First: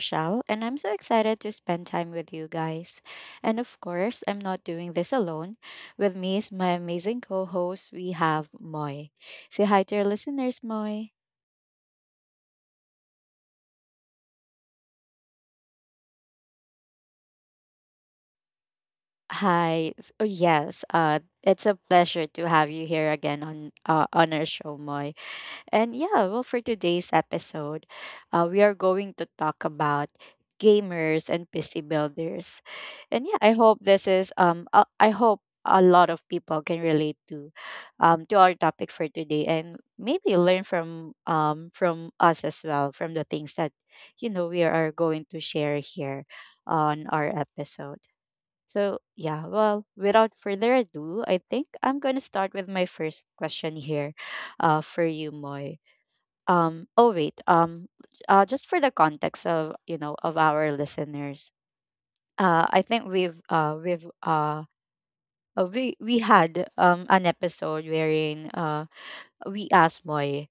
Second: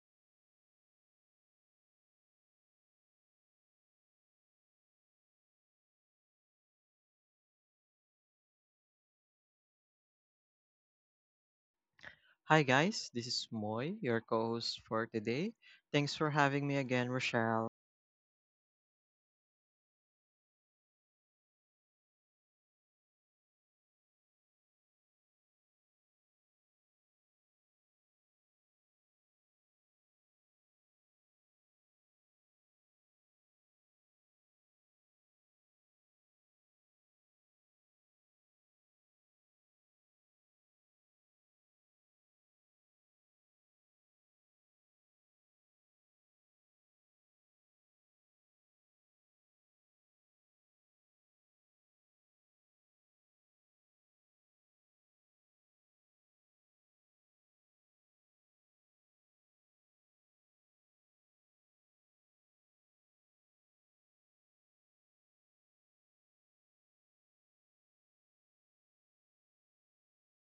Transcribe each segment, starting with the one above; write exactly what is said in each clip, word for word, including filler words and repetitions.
Rochelle, and I'm so excited to spend time with you guys. And of course, I'm not doing this alone. With me is my amazing co host, we have Moy. Say hi to your listeners, Moy. Hi, guys. This is Moy, your co host for today. Thanks for having me again, Rochelle. Hi. S- Oh, yes, uh, it's a pleasure to have you here again on, uh, on our show, Moy. And yeah, well, for today's episode, uh, we are going to talk about gamers and P C builders. And yeah, I hope this is um uh, I hope a lot of people can relate to um to our topic for today and maybe learn from um from us as well from the things that you know we are going to share here on our episode. So, yeah, well, without further ado, I think I'm going to start with my first question here uh for you, Moy. Um oh wait um uh Just for the context of you know of our listeners, uh I think we've uh we've uh uh, we we had um an episode wherein uh we asked Moy,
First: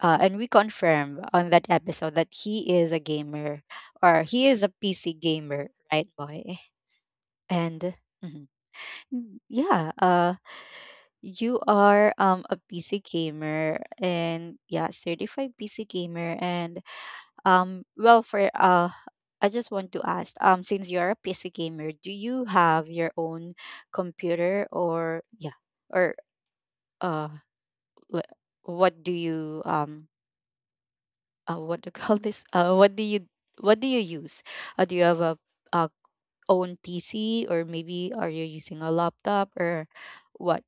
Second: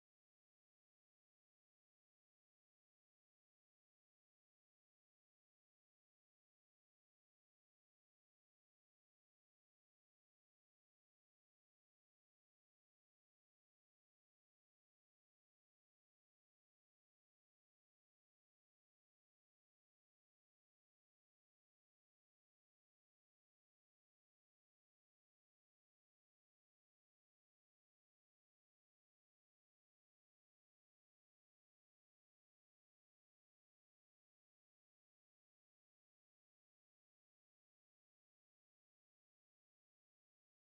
uh, and we confirmed on that episode that he is a gamer, or he is a P C gamer, right, Moy? And mhm. Mm, yeah, uh, you are um a P C gamer and yeah, certified P C gamer. And Um, well, for uh, I just want to ask, um, since you're a P C gamer, do you have your own computer? Or yeah, or uh, le- what do you um, uh, what do you call this? Uh, what do you what do you use? Uh, do you have a, a own P C, or maybe are you using a laptop or what?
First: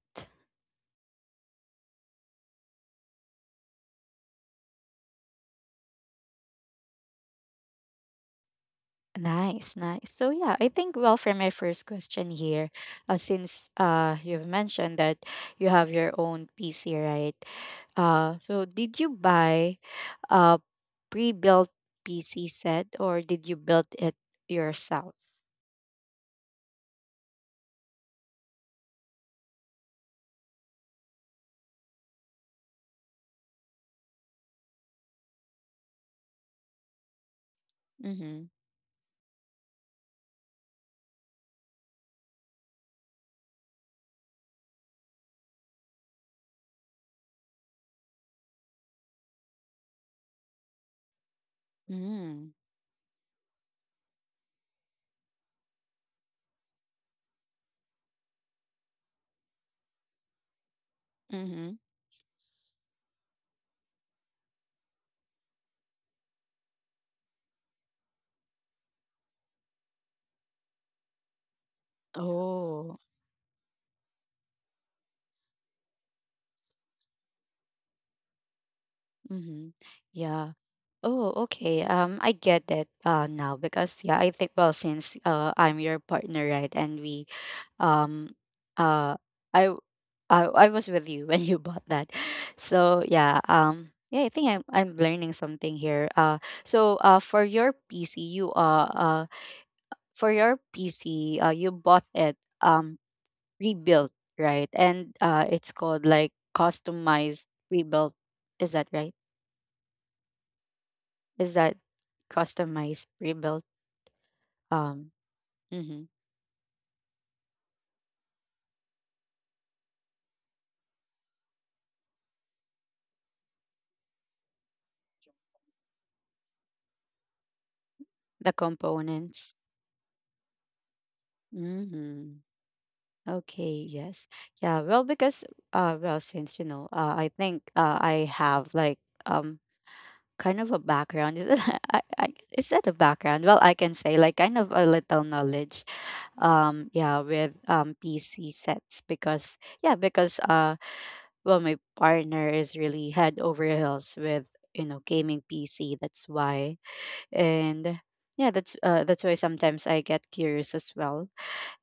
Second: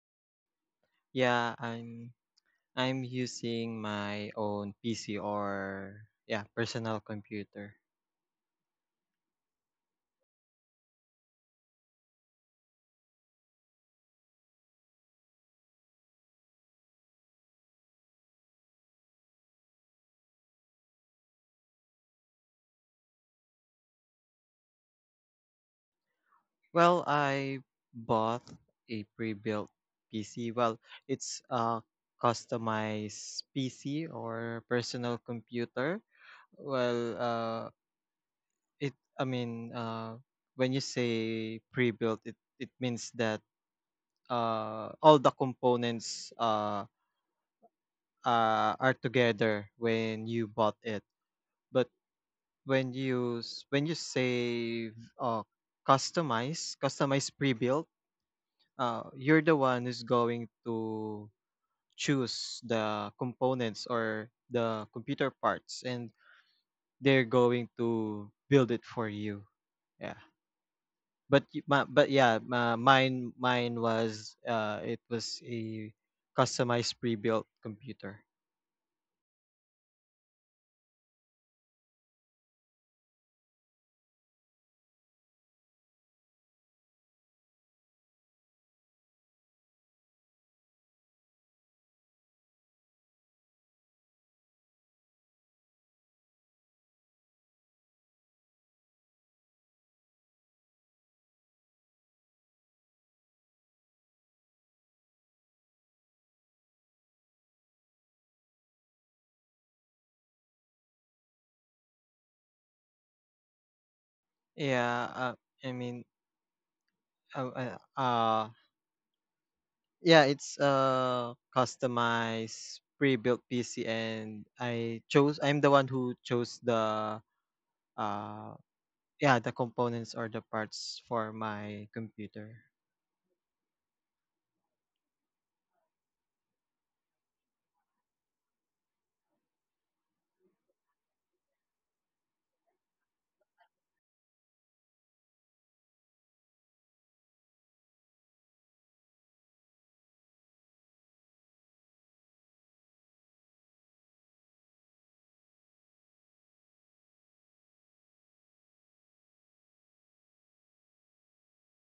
Yeah, I'm I'm using my own P C or yeah, personal computer. Nice, nice. So yeah, I think well for my first question here, uh, since uh you've mentioned that you have your own P C, right? Uh, so did you buy a pre-built P C set, or did you build it yourself? Well, I bought a pre-built P C. Well, it's a customized P C or personal computer. Well, uh Mm-hmm. it I mean, uh when you say pre-built, it it means that uh, all the components uh, uh, are together when you bought it. But Mm-hmm. when you s- when you say uh, customize, customize pre-built, uh, you're the one who's going to Mm-hmm. choose the components or the computer parts, and they're going to build it for you. Yeah. But y- ma- but yeah, ma- Oh. mine mine was uh, it was a customized pre-built computer. Mm-hmm. Yeah. Oh, okay. Um, I get that uh now because yeah, I think well since uh I'm your partner, right? And we um uh I w- I, I was with you when you bought that. So yeah, um yeah, I think I'm I'm learning something here. Uh so uh for your P C you uh uh For your P C uh you bought it um rebuilt, right? And uh it's called like customized rebuilt. Is that right? Is that customized rebuilt, um Yeah, uh, I mean, mhm, uh, uh, uh, yeah, it's a customized pre-built P C, and I chose. I'm the one who chose the the uh, yeah, the components. components or the parts for my Mhm. computer. Okay, yes. Yeah, well because uh well since you know, uh I think uh I have like um kind of a background. Is it? I, I is that a background? Well, I can say like kind of a little knowledge, um yeah with um P C sets because yeah, because uh well my partner is really head over heels with you know gaming P C, that's why. And yeah, that's uh that's why sometimes I get curious as well,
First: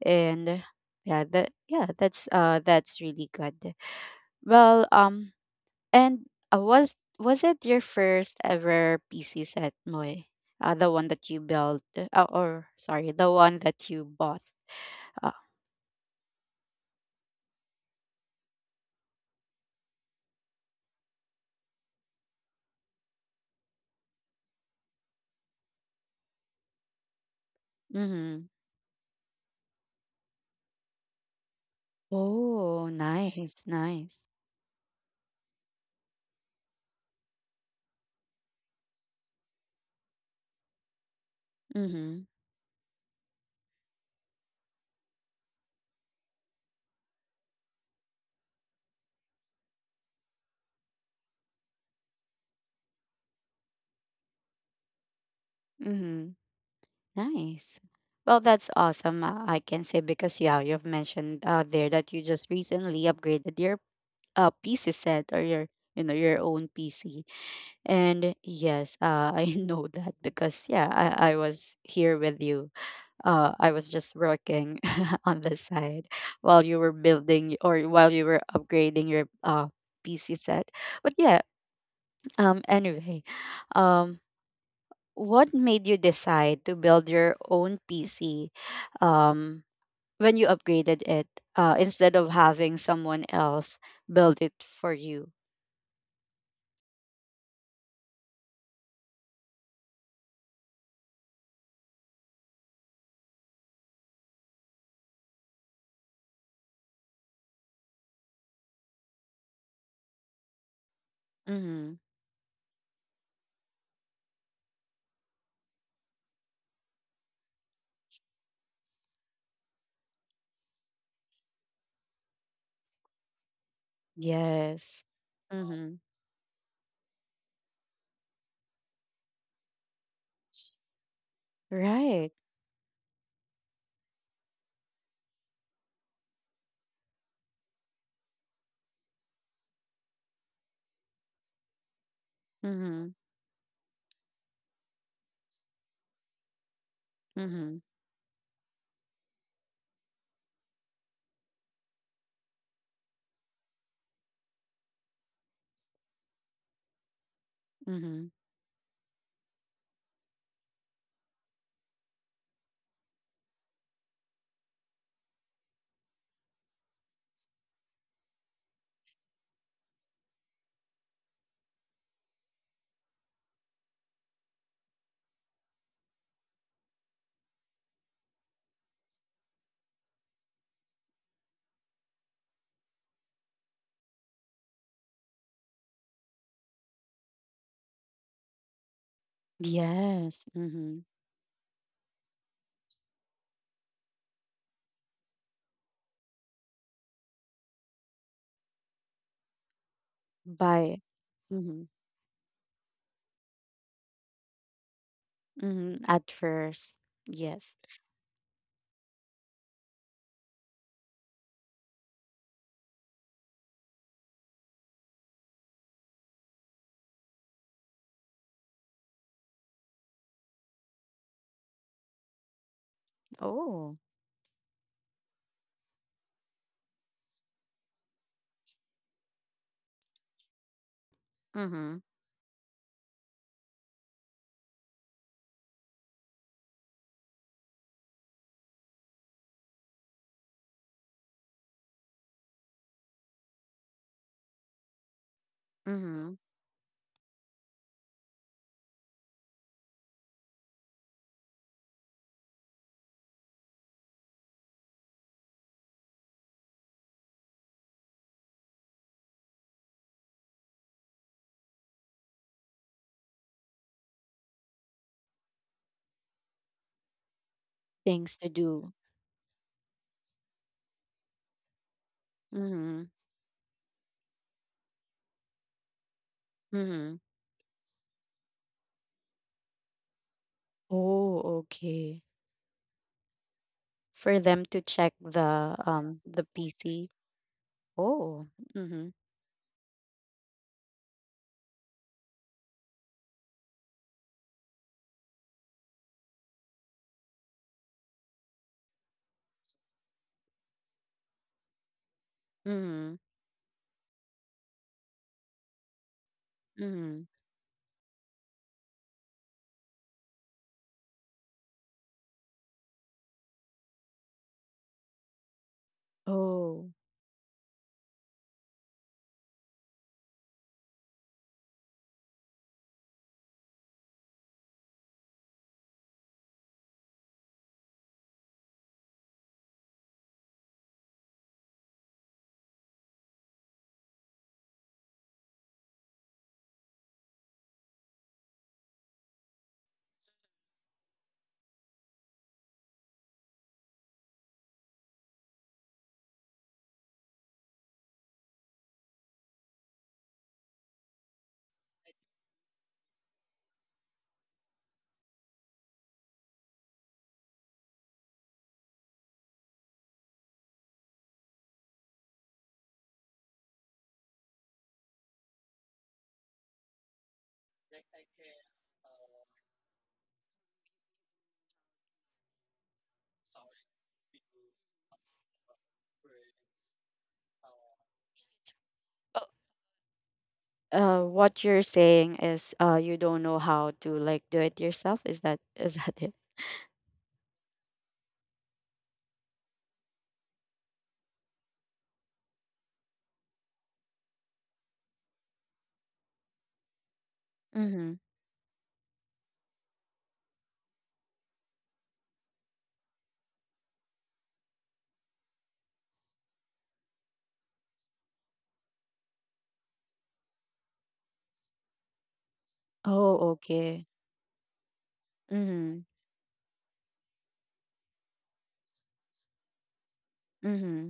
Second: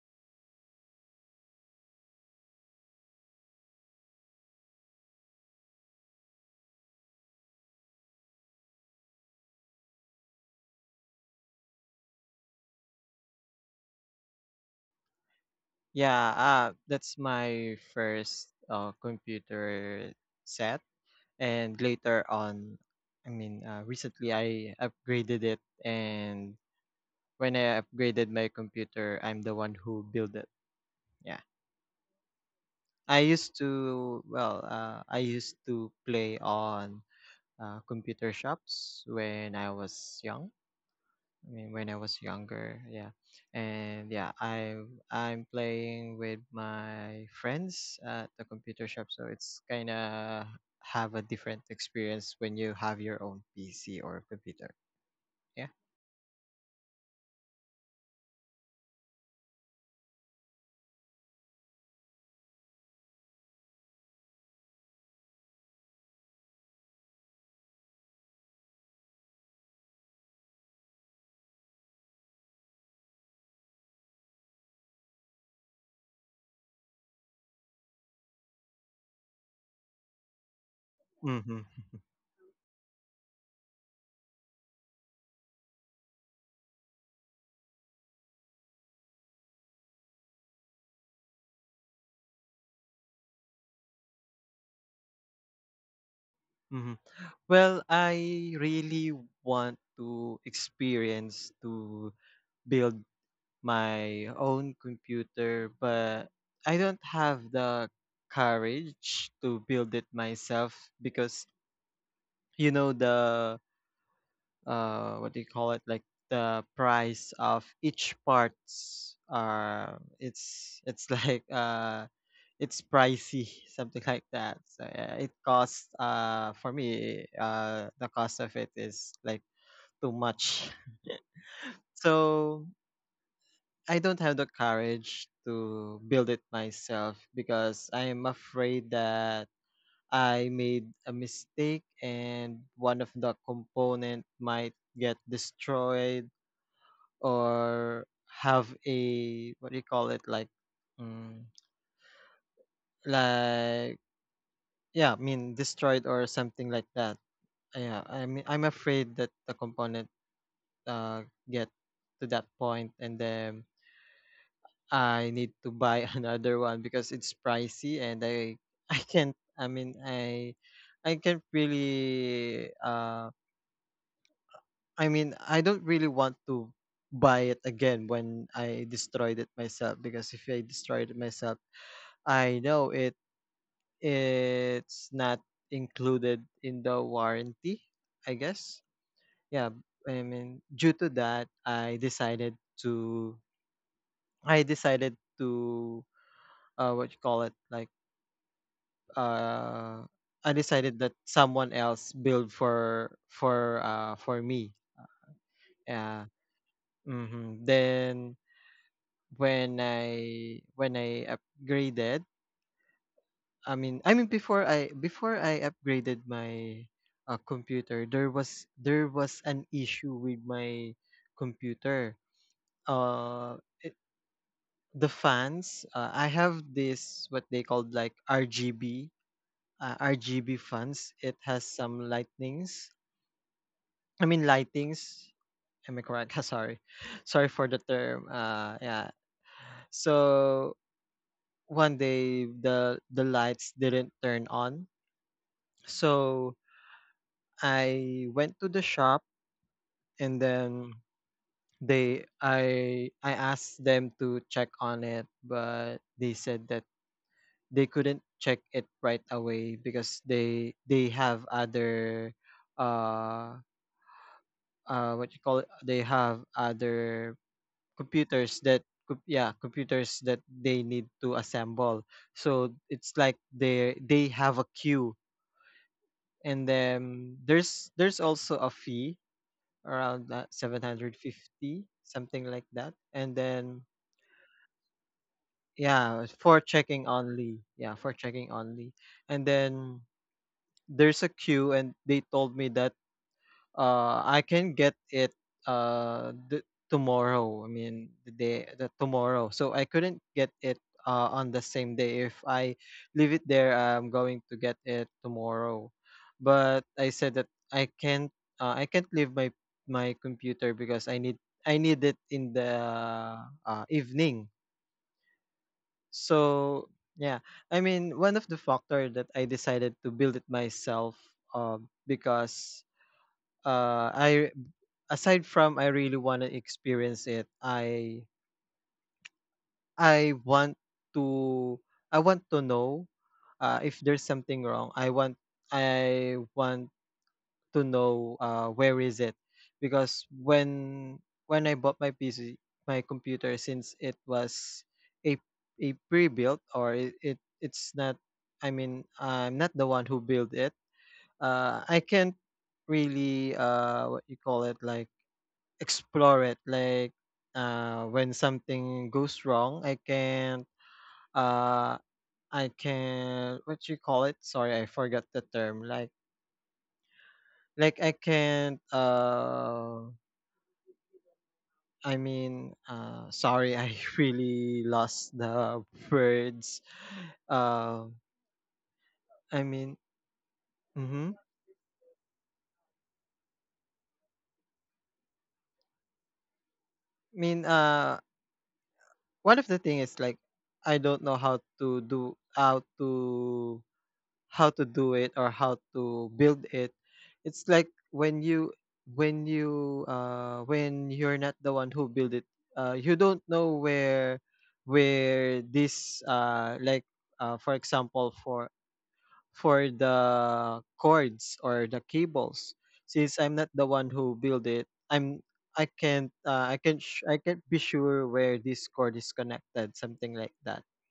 and yeah that yeah that's uh that's really good. Well um and uh, Was was it your first ever PC set, Moy? Uh, the one that you built, uh, or sorry, the one that you bought? uh, Yeah, uh, that's my first uh, computer set, and later on, I mean, uh, recently I upgraded it, and when I upgraded mm-hmm. my computer, I'm the one who built it. Yeah. Oh I used nice, to nice. well, uh, I used to play on uh, computer shops when I was young. I mean, when I was Mm-hmm. younger, yeah, and yeah, I I'm playing with my friends at the computer shop, so it's kind of have a different experience when you have your own P C or computer. Yeah. Mm-hmm. Nice. Well, that's awesome, uh, I can say, because yeah, you've mentioned uh, there that you just recently upgraded your uh, PC set, or your you know your own PC. And yes, uh, I know that because yeah, I, I was here with you. Uh, I was just working on the side while you were building, or while you were upgrading your uh P C set. But yeah, Mm-hmm. um, anyway, um, what made you decide to build your own P C, um, when you upgraded it, uh, instead of having someone else build it for you? Mm-hmm. Well, I really want to experience to build my own computer, but I don't have the courage to build it myself because Mm-hmm. you know the uh what do you call it like the price of each parts are it's it's like uh it's pricey something like that. So Yes. yeah, it costs Mm-hmm. uh for me uh the cost of it is like too much, Right. so I don't have the courage to build it myself because I am afraid that I made a mistake and one of Mhm, the component might get destroyed mhm, or have a what do you call it like mm, like yeah, I mean destroyed or something like that. Yeah, I mhm. mean I'm afraid that the component uh get to that point and then I need to buy another one because it's pricey and I I can't I mean I I can't really uh I mean I don't really want to buy it again when I destroyed it myself, because if I destroyed it myself I know it it's not included in the warranty, I guess. Yeah, I Yes, mean, due mhm. to that, I decided to I decided to uh what you call it like uh, I decided By that someone mhm, else build for for uh for me. mhm. Yeah. At first, hmm yes. Then when I when I upgraded, I mean I mean before I before I upgraded my uh, computer, there was there was an issue with my computer. Uh, it, Oh, the fans. Uh, I have this what they called like R G B uh, R G B fans. It has some mhm, lightnings I mean lightings. Am I correct? Sorry, sorry for the term. Uh, yeah. So one day the the lights didn't turn on. mhm. So I went to the shop, and then they I I asked them to check on it, but they said that they couldn't check it right away because they they have other uh uh what you call it they have other Things to computers that do. co- yeah, computers that they need to assemble, so Mhm, it's like they they have a queue, and mhm. then there's there's also a fee around that Oh, seven hundred fifty okay. something like that, and then For them to check the um yeah, the for checking P C. only, yeah, for Oh, checking only. mhm, And then there's a queue, and they told me that Uh, I can get it uh the, tomorrow. I mean the day, the tomorrow. So I couldn't get it uh on the same day. If I mhm, leave it there, I'm going to get it tomorrow. But I mhm. said that I can't uh, I can't leave my my computer because I need I need it in the uh, evening. Oh. So yeah, I mean one of the factor that I decided to build it myself, uh, because uh I aside from I really want to experience it, I I want to I want to know uh, if there's something wrong. I want I want to know uh, where is it, because when when I bought my P C my computer, since it was a a pre-built, or it, it it's not, I mean I'm not the one who built it. Uh, I can't really uh, what you call it like explore it, like uh when something goes wrong I can uh I can what you call it sorry I forgot the term like like I can't uh I mean uh sorry I really lost the words. uh Uh, i mean uh, mm-hmm. what you're saying is uh you don't know how to like do it yourself. Is that is that it? I mean uh one of the thing is like I don't know how to do how to how to do it or how to build it. It's like Mhm. when you when you uh when you're not the one who build it, uh you don't know where where this uh like uh for example, for for the cords or the cables. Since Oh, I'm not the okay. one who build it, I'm I Mhm. can't uh, i can't sh- I can't be sure where this cord is connected, something like that. Mm-hmm.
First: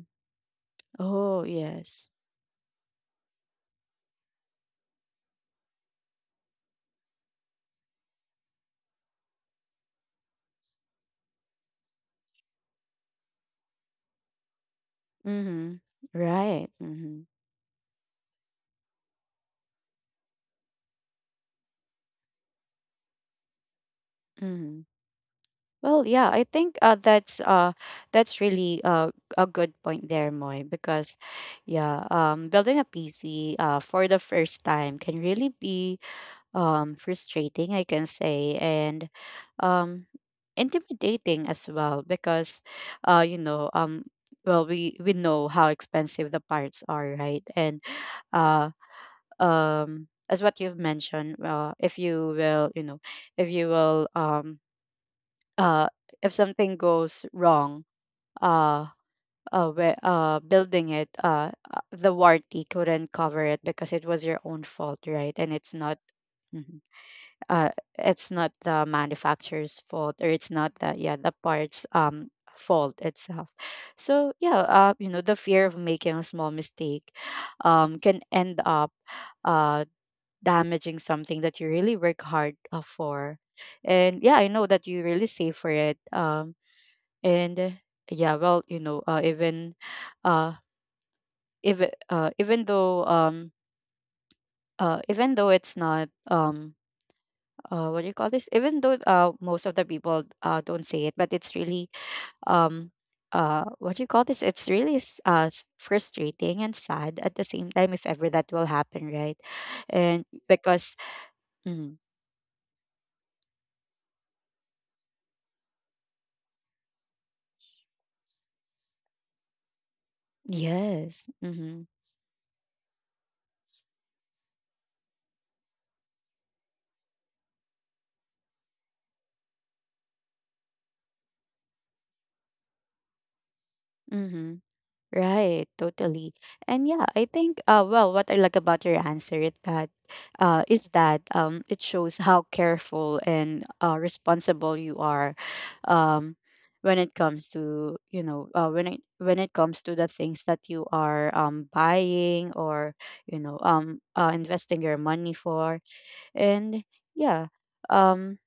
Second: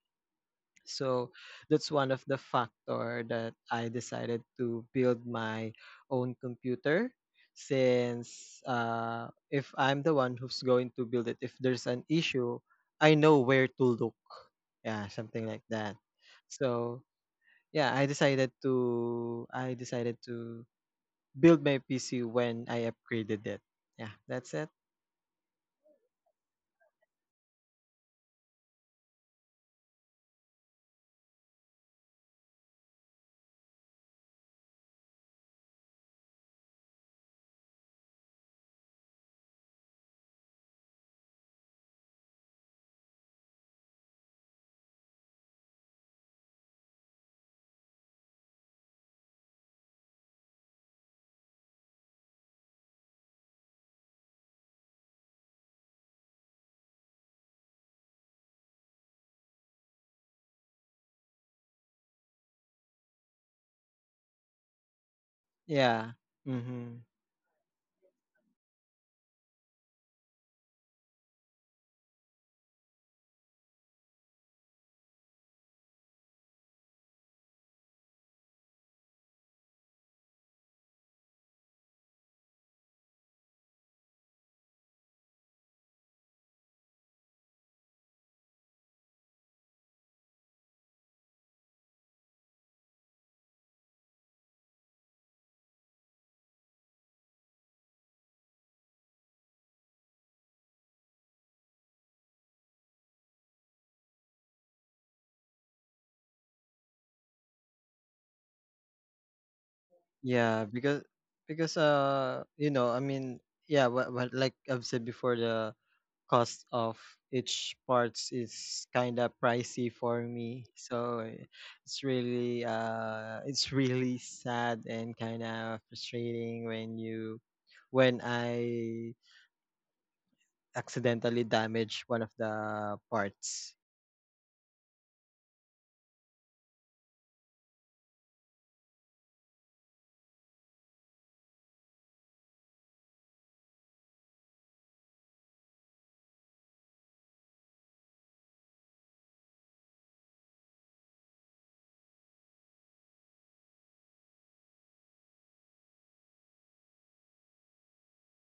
So Oh, that's yes. one of the factor that I decided to build my own computer, since uh, if I'm the one who's going to build it, if there's an issue, I know where to look. Yeah, something like Mm-hmm. that. Right. So Mm-hmm. yeah, I decided to I decided to build my P C when I upgraded it. Yeah, that's it. Mm-hmm. Well, yeah, I think uh, that's uh that's really uh a good point there, Moy, because yeah, um building a P C uh for the first time can really be um frustrating, I can say, and um intimidating as well because uh you know, um well we we know how expensive the parts are, right? And uh um as what you've mentioned, uh, if you will you know if you will, um uh if something goes wrong, uh uh, whe- uh building it, uh uh, the warranty couldn't cover it because it was your own fault, right? And it's not Yeah. Mhm. Mm-hmm. uh it's not the manufacturer's fault, or it's not the yeah the parts um fault itself. So yeah, uh you know, the fear of making a small mistake um can end up uh damaging something that you really work hard uh, for. And yeah, I know that you really save for it. Um, and uh, Yeah, well, you know, uh, even uh, if uh, even though um, uh, even though it's not um, uh, what do you call this? Even though uh, most of the people uh, don't say it, but it's really, um, uh, what do you call this? It's really s- uh, s- frustrating and sad at the same time if ever that will happen, right? And Yeah, because because because mm, uh you know, I mean yeah, what, what like I've said before, the cost of each parts is kind of pricey for me, so yes, i- mhm. it's really uh it's really sad and kind of frustrating when you when I accidentally damage one of the parts. Mm-hmm. Right, totally. And yeah, I think uh well what I like about your answer is that uh is that um it shows how careful and uh responsible you are um when it comes to you know uh when it when it comes to the things that you are um buying, or you know um uh, investing your money for. And yeah, um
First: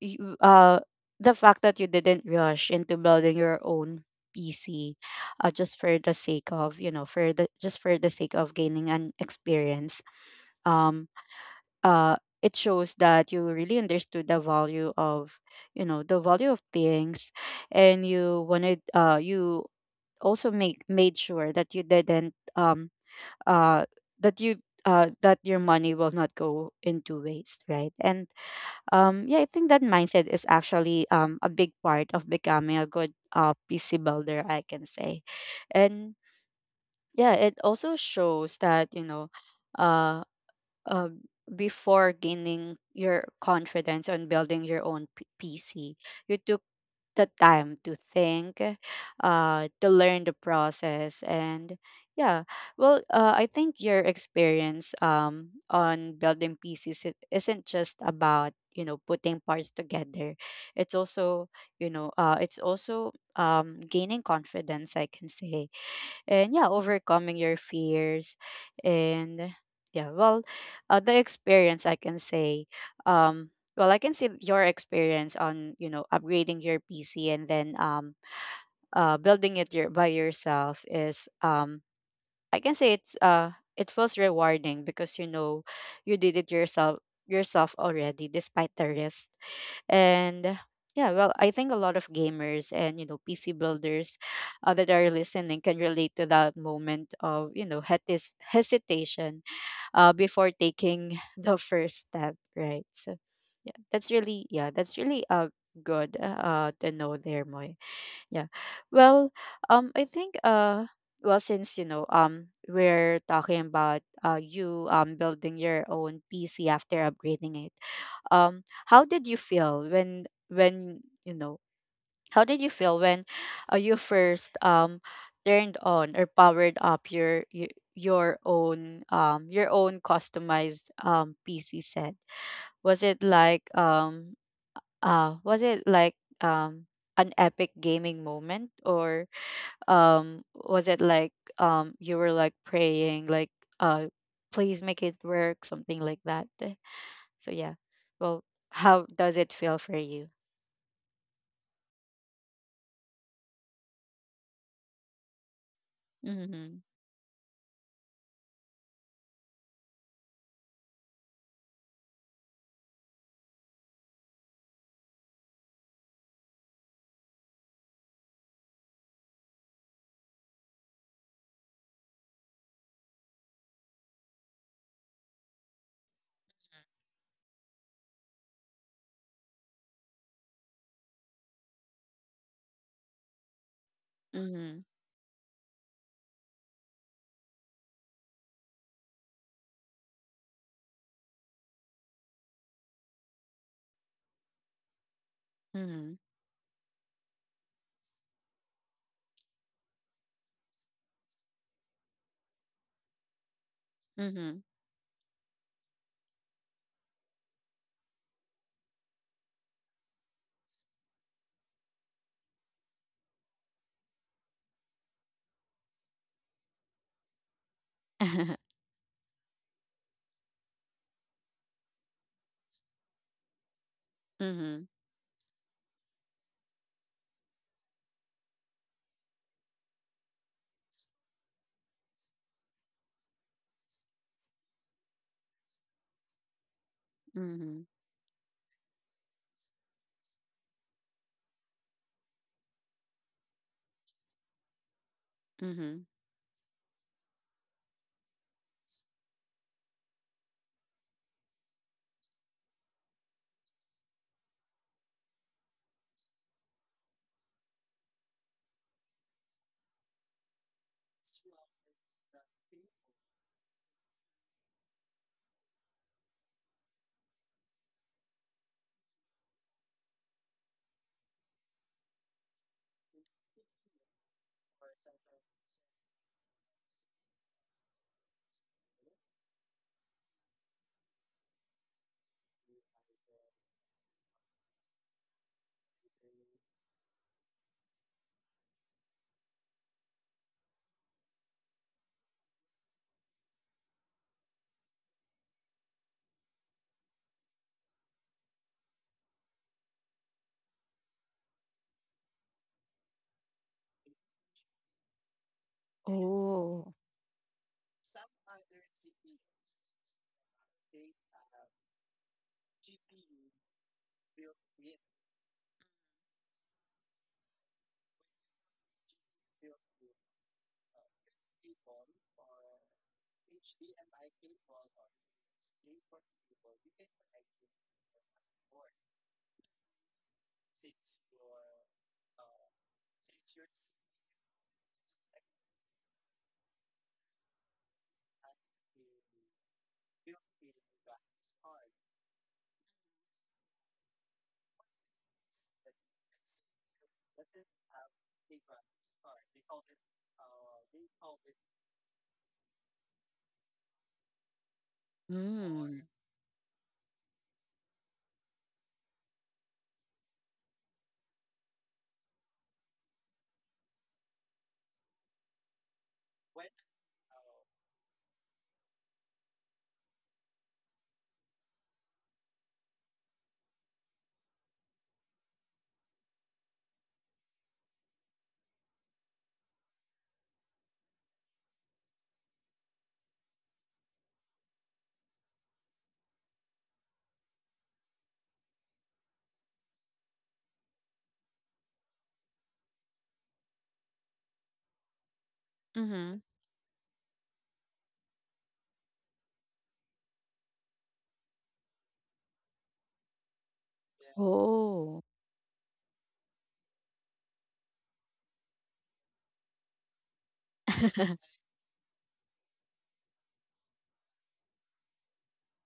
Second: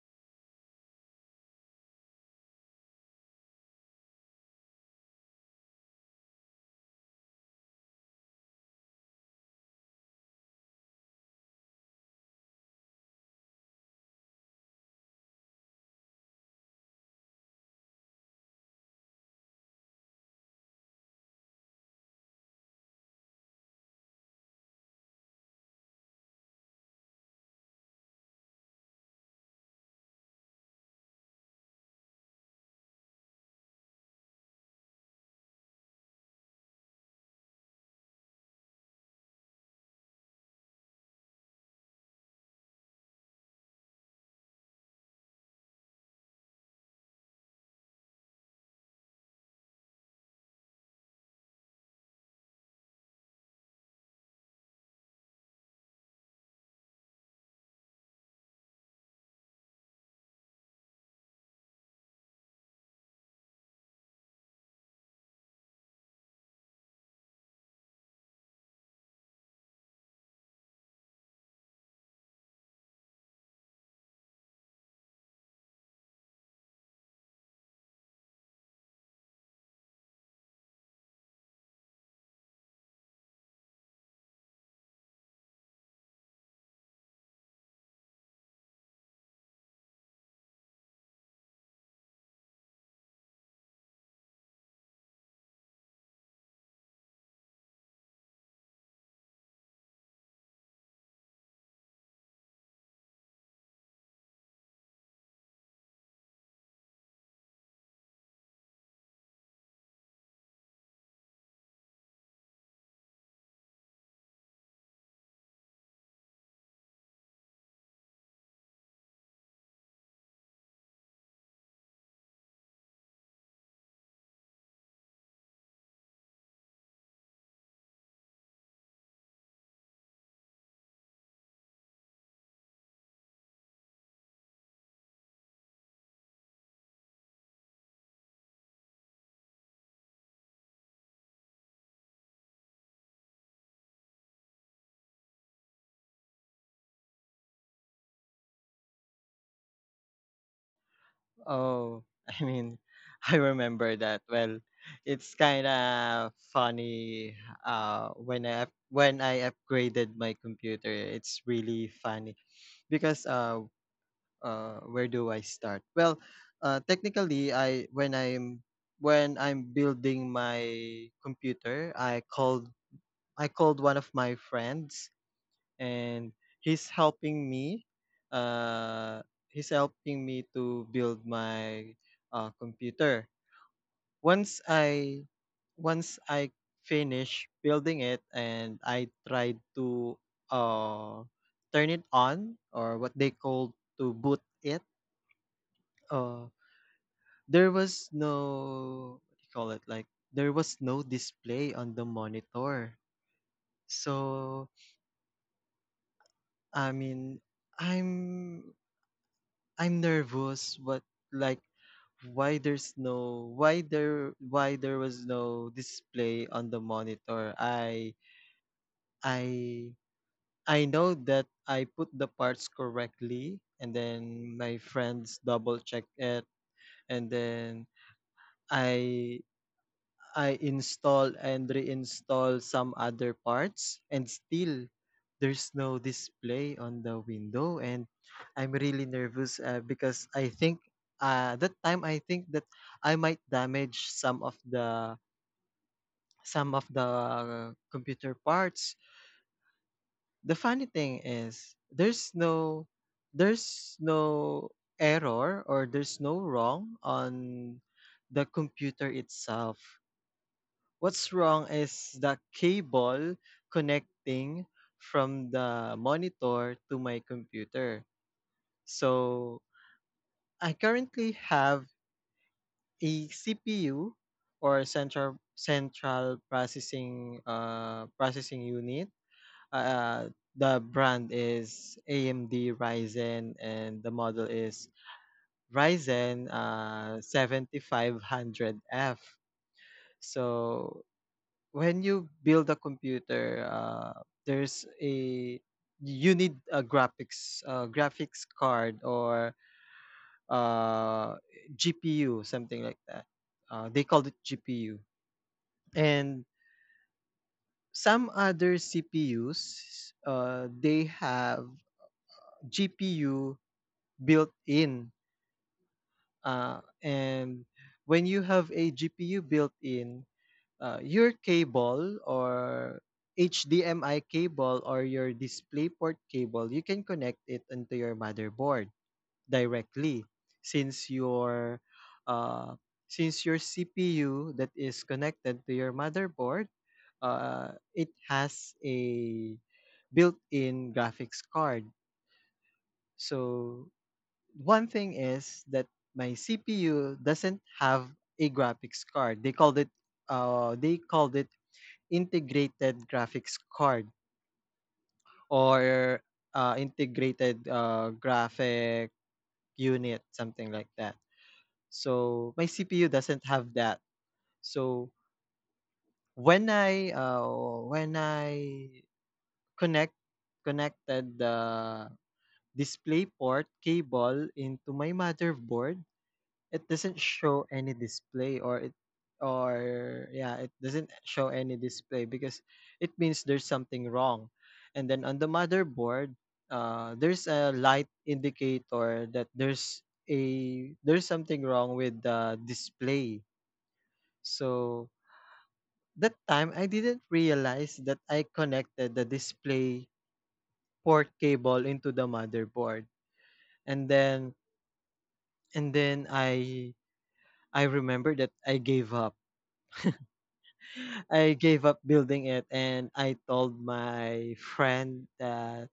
you, uh, the fact that you didn't rush into building your own P C, uh, just for the sake of you know, for the just for the sake of gaining an experience. Um, uh, it shows that you really understood the value of you know, the value of things, and you wanted uh you also make made sure that you didn't um uh that you uh that your money will not go into waste, right? And um, yeah, I think that mindset is actually um, a big part of becoming a good, uh, P C builder, I can say. And yeah, it also shows that, you know, uh uh, before gaining your confidence on building your own P- PC, you took the time to think, uh, to learn the process, and yeah, well, uh, I think your experience um on building P Cs, it isn't just about you know putting parts together. It's also you know uh it's also um gaining confidence. I can say, and yeah, overcoming your fears. And yeah, well, uh, the experience I can say, um, well, I can see your experience on you know upgrading your P C and then, um, uh, building it your by yourself is um I can say it's uh it feels rewarding because you know you did it yourself yourself already, despite the risk. And yeah, well, I think a lot of gamers and you know P C builders, uh, that are listening can relate to that moment of you know het- this hesitation, uh, before taking the first step, right? So yeah, that's really yeah, that's really uh good uh to know there, Moy. Yeah. Well, um, I think uh, well, since you know, um, we're talking about, uh, you um building your own P C after upgrading it. Um, how did you feel when when you know? How did you feel when, uh, you first um turned on or powered up your y- your own um your own customized um P C set? Was it like um uh was it like um an epic gaming moment, or um was it like um you were like praying like, uh please make it work, something like that? Eh, so yeah, well how does it feel for you? Oh, I mean, I remember that. Well, it's kind of Mhm, funny uh when I up- when I upgraded my computer. It's really funny because uh uh where do I start? Well, uh, technically, I when I'm when I'm building my computer, I called I called one of my friends, and he's helping me uh he's helping me to build my uh, computer. once mhm, i Once I finish building it and I tried to uh turn it on, or what they call, to boot it, mhm, uh there was no what do you call it like there was no display on the monitor. mhm, So i mean i'm I'm nervous, but like, why there's no, why there why there was no display on the monitor. I I I know that I put the parts correctly, and then my mhm, friends double check it, and then I I install and reinstall some other parts, and still there's no display on the mhm, window. mhm. And I'm really nervous, uh, because I think uh, that time I think that I might damage some of the some of the computer parts. The funny thing is there's no there's no error, or there's no wrong on the computer itself. What's wrong is the cable connecting from the monitor to my computer. So I currently have a C P U, or central central processing uh, processing unit. Uh, the brand is A M D Ryzen, and the model is Ryzen uh, seventy-five hundred f. So when you build a computer, uh, there's a you need a graphics uh, graphics card, or uh, G P U, something like that. Uh, they called it G P U. And Oh. some other C P Us, uh, they have G P U built in. Uh, and When you have a G P U built in, uh, your cable, or H D M I cable, or your DisplayPort cable, you can connect it into your motherboard directly, since your uh, since your C P U that is connected to your motherboard, uh, it has a built-in graphics card. So one thing is that my C P U doesn't have a graphics card. They called it uh, they called it integrated graphics card, Mm. or uh, integrated uh, graphic unit, something like that. So my C P U doesn't have that. So when I uh, when I connect connected the display port cable into my motherboard, it doesn't show any display, or it or yeah, it doesn't show any display because it means there's something wrong. And then on the motherboard, uh, there's a light indicator that there's a there's something wrong with the display. So that Mhm. time I didn't realize that I connected the display port cable into the motherboard. And then Oh. and then i I remember that i gave up I gave up building it, and I told my friend that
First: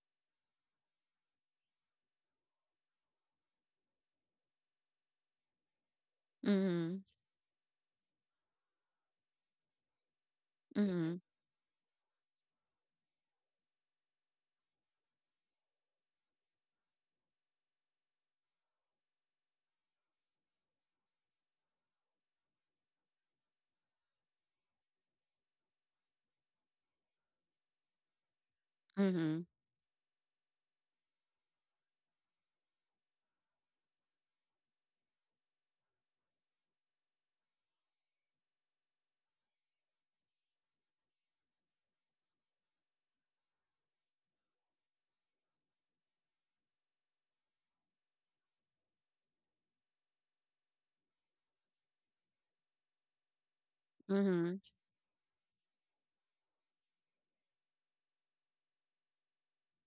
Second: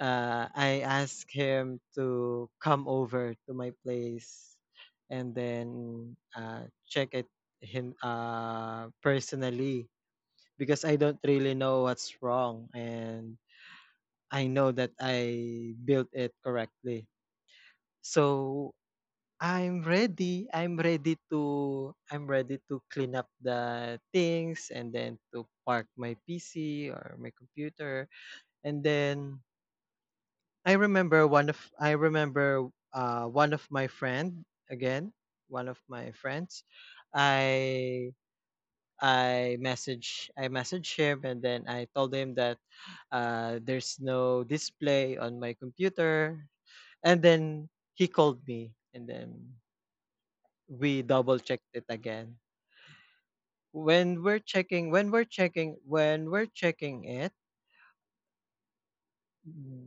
uh, I asked him to come over to my place and then uh, Mhm, check it him uh, personally, because I don't mhm, really know what's wrong, and I know that I built it correctly. So I'm ready. I'm ready to I'm ready to clean up the things and then to park my P C or my computer. And then mhm, I remember one of I remember uh one of my friend again, one of my friends. I I message I message him and then I told him that uh there's no display on my computer and then he called me and then we double checked it again. When we're mhm, checking, when we're checking, When we're checking it,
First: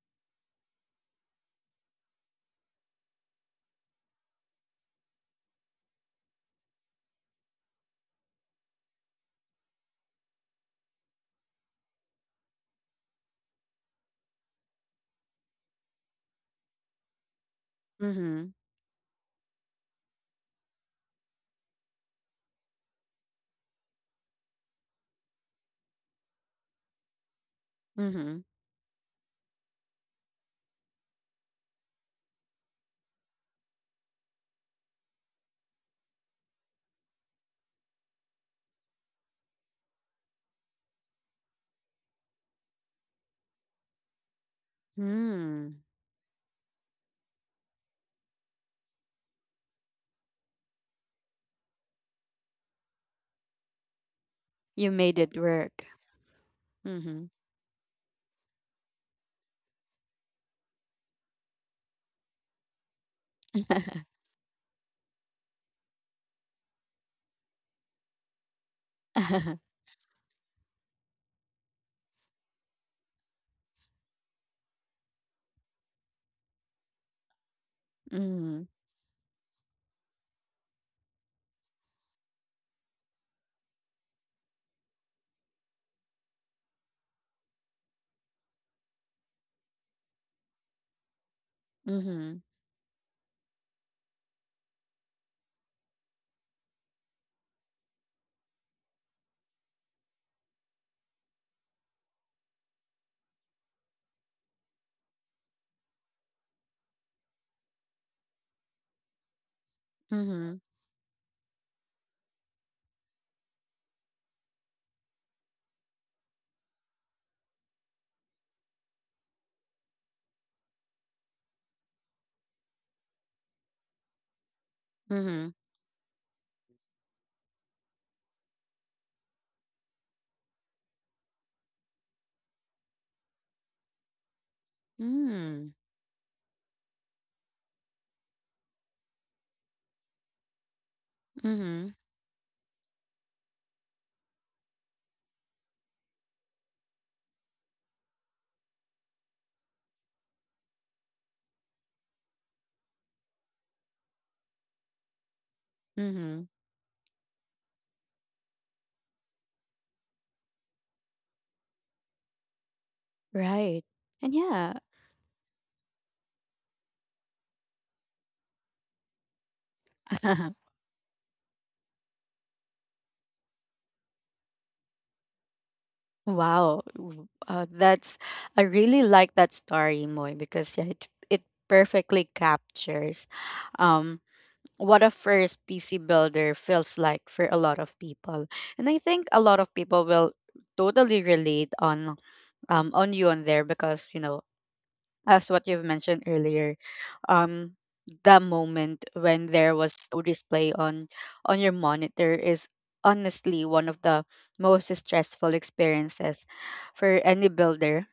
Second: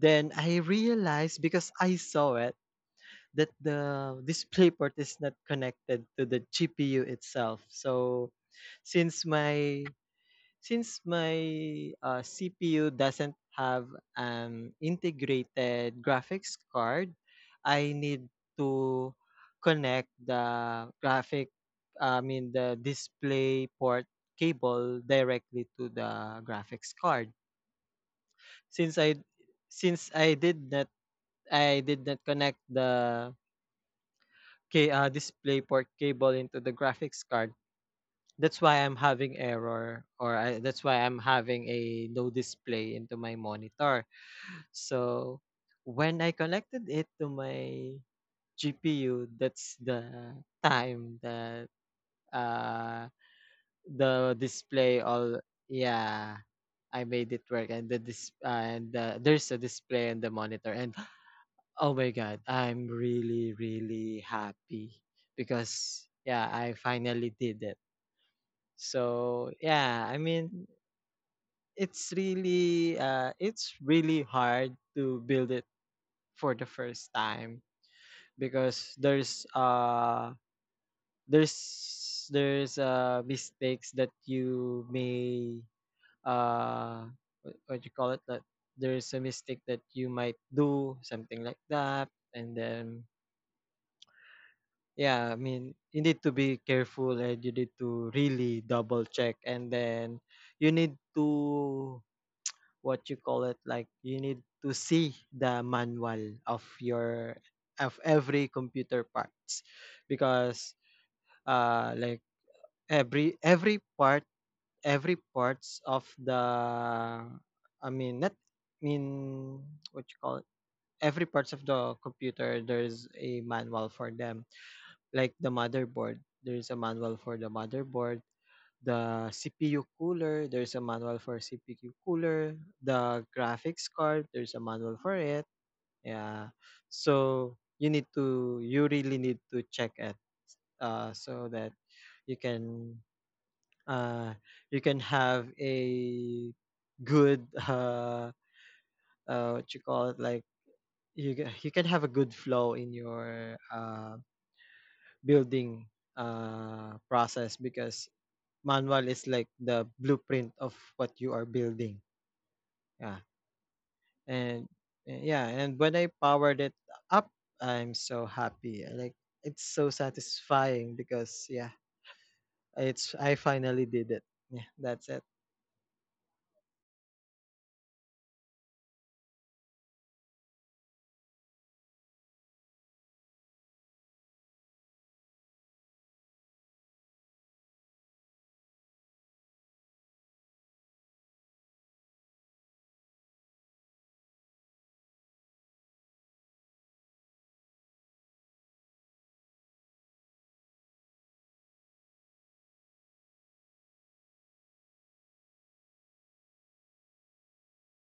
then I realized because I saw it that the display port is not connected to the G P U itself. So since my Since my uh, C P U doesn't have an integrated graphics card, I need mhm, to connect the graphic, I mean the display port cable directly to the graphics card. mhm, Since I since I did not I did not connect the K, uh, display port cable into the graphics card. That's why I'm having error or I, that's why I'm having a no display into my monitor. So mhm. when I connected it to my G P U, that's the time that uh the You display made it all work. yeah, I Mhm. made it work and the dis and uh, there's a display on the monitor. And oh my god, I'm really, Mhm. really happy because yeah, I finally did it. So yeah, I mean it's really uh it's really hard to build it for the first time because there's uh there's there's uh mistakes that you may uh what, what you call it, that there's a mistake that you might do something like that. Mhm. And then yeah, I mean you need to be careful and you need to really double check. And then you need to, what you call it, like you need to see the manual of your, of every computer parts Mhm. because uh like every every part every parts of the, I mean not, I mean what you call it, every parts of the computer there's a manual for them. Like the Mhm. motherboard, there's a manual for the motherboard. The C P U cooler, there's a manual for C P U cooler. The graphics card, there's a manual for it. Mm. Yeah, so you need to you really need to check it, uh, so that Mhm. you can uh, you can have a good uh, uh, what you call it, like you ca- you can have a good flow in your uh, building Mhm. uh, process, because manual is like the blueprint of what you are building. Yeah. Right. And And yeah. uh, yeah, and when I powered it up, I'm so happy. Like it's so satisfying because yeah, it's, I finally did it. Yeah, that's it. Wow. W- Uh, that's I really like that story, Moy, because yeah, it it perfectly captures um what a first P C builder feels like for a lot of people. And I think a lot of people will totally relate on um on you on there because you know as what you've mentioned earlier, um, the moment when there was no display on on your monitor is honestly one of the most stressful experiences for any builder,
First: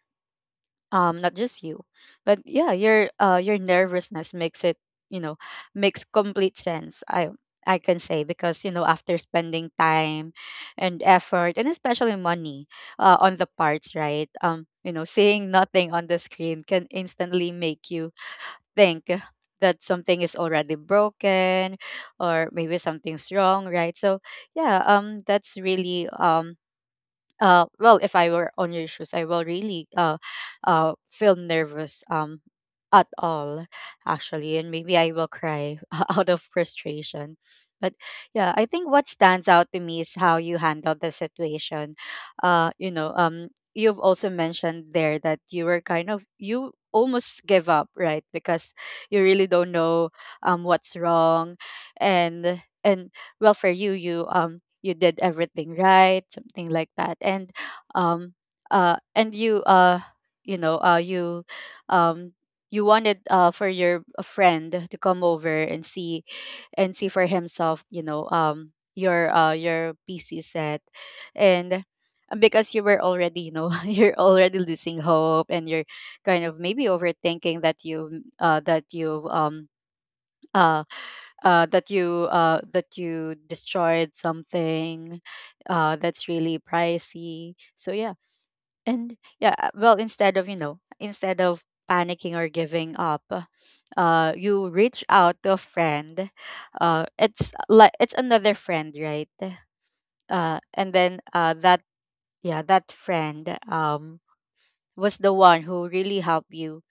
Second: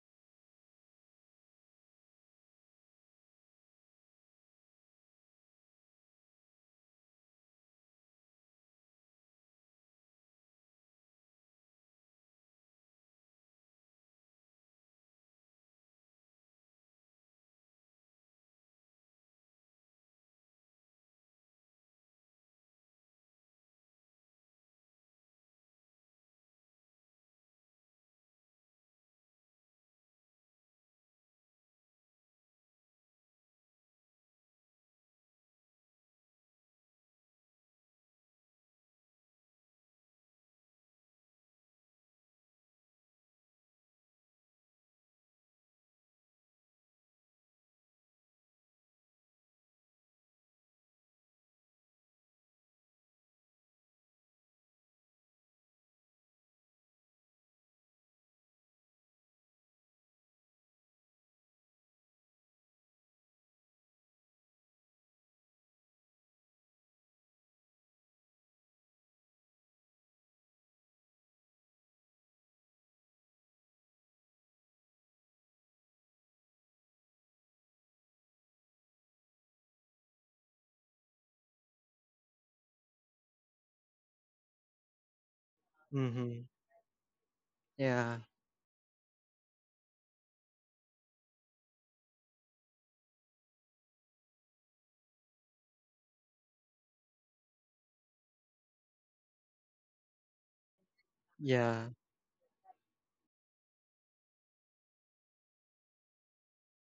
um not just you. But yeah, your uh your nervousness makes it, you know makes complete sense. I i can say because, you know after spending time and effort and especially money uh, on the parts, right? Um you know, seeing nothing on the screen can instantly make you think that something is already broken or maybe something's wrong, right? So yeah, um that's really um uh well, if I were on your shoes, I will really uh uh feel nervous um at all, actually. And maybe I will cry out of frustration. But yeah, I think what stands out to me is how you handled the situation. uh you know um you've also mentioned there that you were kind of you almost give up, right? Because you really don't know um what's wrong. And and well, for you you um you did everything right, something like that. and um uh and you uh you know uh you um you wanted uh for your uh, friend to come over and see, and see for himself, you know um your uh your pc set. And uh, because you were already, you know you're already losing hope and you're kind of maybe overthinking that you uh that you've um uh uh, that you uh, that you destroyed something uh, that's Mm-hmm. really pricey. So yeah, Yeah. and yeah, uh, well, instead of, you know, instead of panicking or giving up, uh, you reach out to a friend. Uh, it's like it's another friend, right? Uh, and then uh, that Yeah. yeah, that friend um was the one who really helped you.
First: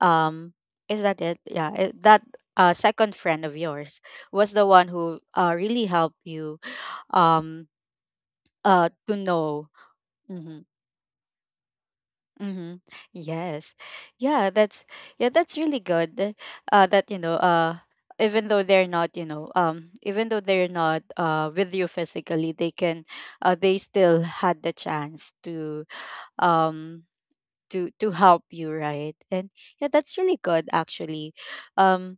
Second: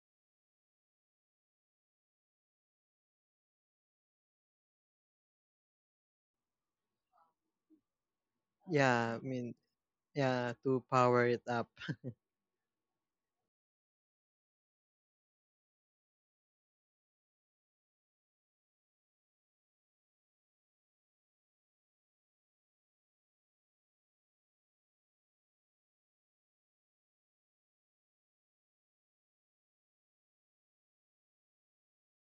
um is that it? Yeah, it, that uh second friend of yours was the one who uh really helped you um uh Yeah. I to mean, know. yeah, Mm-hmm, to power it up. mm-hmm. Yes, yeah, that's yeah, that's really good uh that, you know uh even though they're not, you know um even though they're not uh with you physically, they can uh they still had the chance to um to to help you, right? And yeah, that's really good, actually. um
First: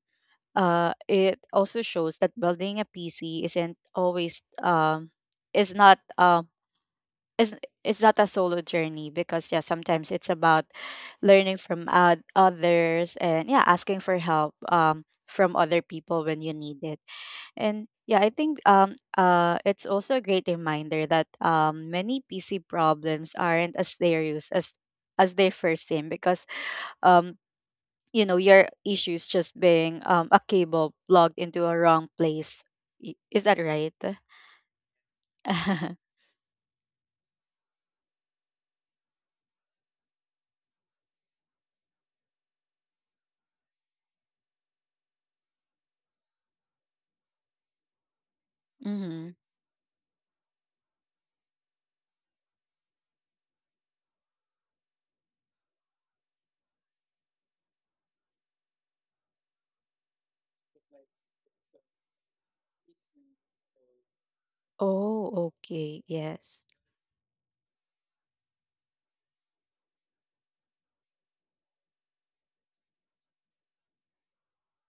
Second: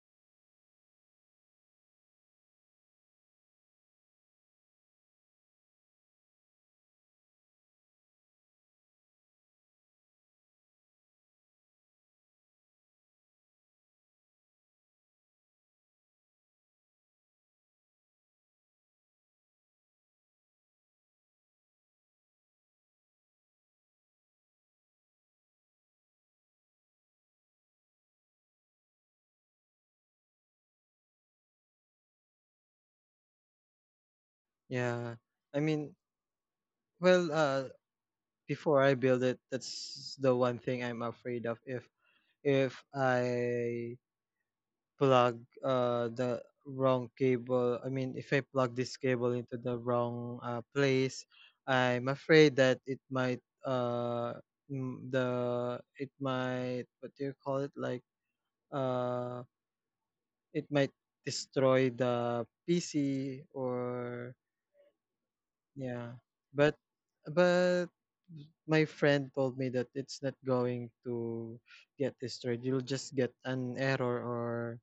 uh, it also shows that building a P C isn't always um is not um is is not a solo journey, because yeah, sometimes it's about learning from, uh, others, and yeah, asking for help um from other people when you need it. And yeah, I think, um uh it's also a great reminder that um many P C problems aren't as serious as as they first seem, because um you know your issues just being um, a cable plugged into a wrong place. I- is that right? Yeah. I mean, well, uh, before I build it, that's the one thing I'm afraid of. If if I plug uh the wrong cable, I mean, if I plug this Mm-hmm. cable into the wrong uh, place, I'm afraid that it might uh mm, the it might, what do you call it, like uh it might destroy the P C or Oh, okay. yeah. Yes, But but my friend told me that it's not going to get destroyed. You'll just get an error, or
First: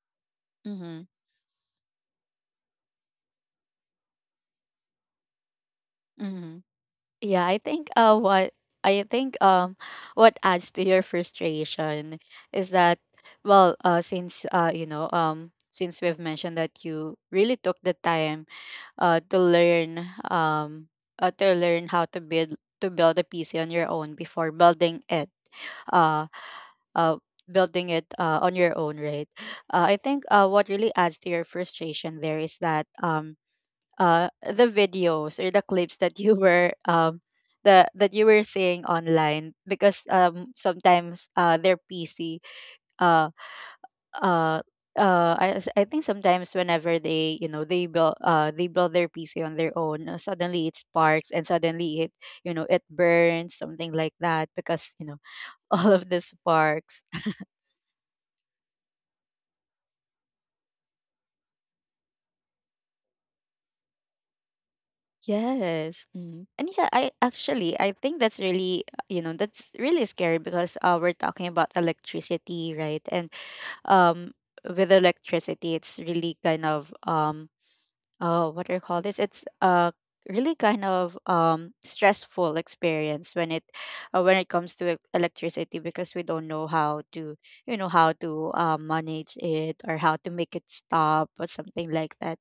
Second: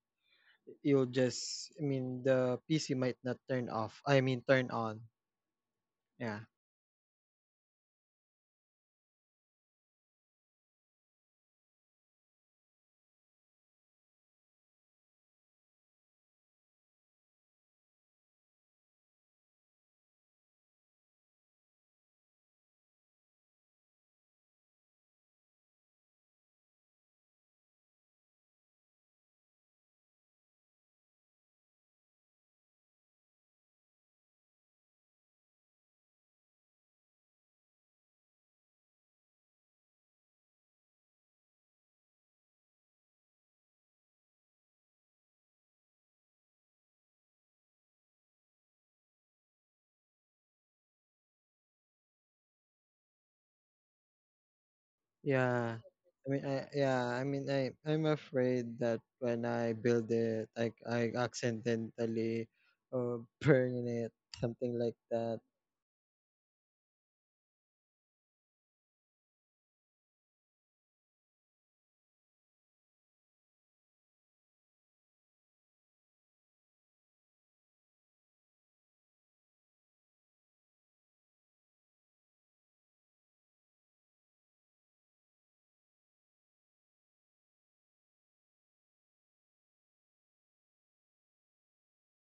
mm-hmm. you'll just, I mean the P C might not turn off, I mean turn on. Yeah. Mm-hmm. Yeah, I think uh what I think um what adds to your frustration is that, well, uh since, uh you know um since we've mentioned that you really took the time uh, to learn um uh, to learn how to build to build a P C on your own before building it, uh uh building it uh, on your own, right? uh, I think uh, What really adds to your frustration there is that, um uh the videos or the clips that you were um the that you were seeing online, because um sometimes, uh their PC, uh uh I, s- I think sometimes whenever they, you know they build uh they build their P C on their own, uh, suddenly it sparks and suddenly it, you know it burns, something like that, because, you know Yeah. all of the I mean I sparks. yeah, I mean I I'm afraid that when I build it I I accidentally uh, burn it, something like that. Yes, mm. And yeah, I actually I think that's really, uh, you know that's really scary, because uh we're talking about electricity, right? And um with electricity, it's really kind of um oh, what do you call this? It's a really kind of um stressful experience when it uh, when it comes to e- electricity, because we don't know how to, you know how to uh, manage it or how to make it stop or something like that.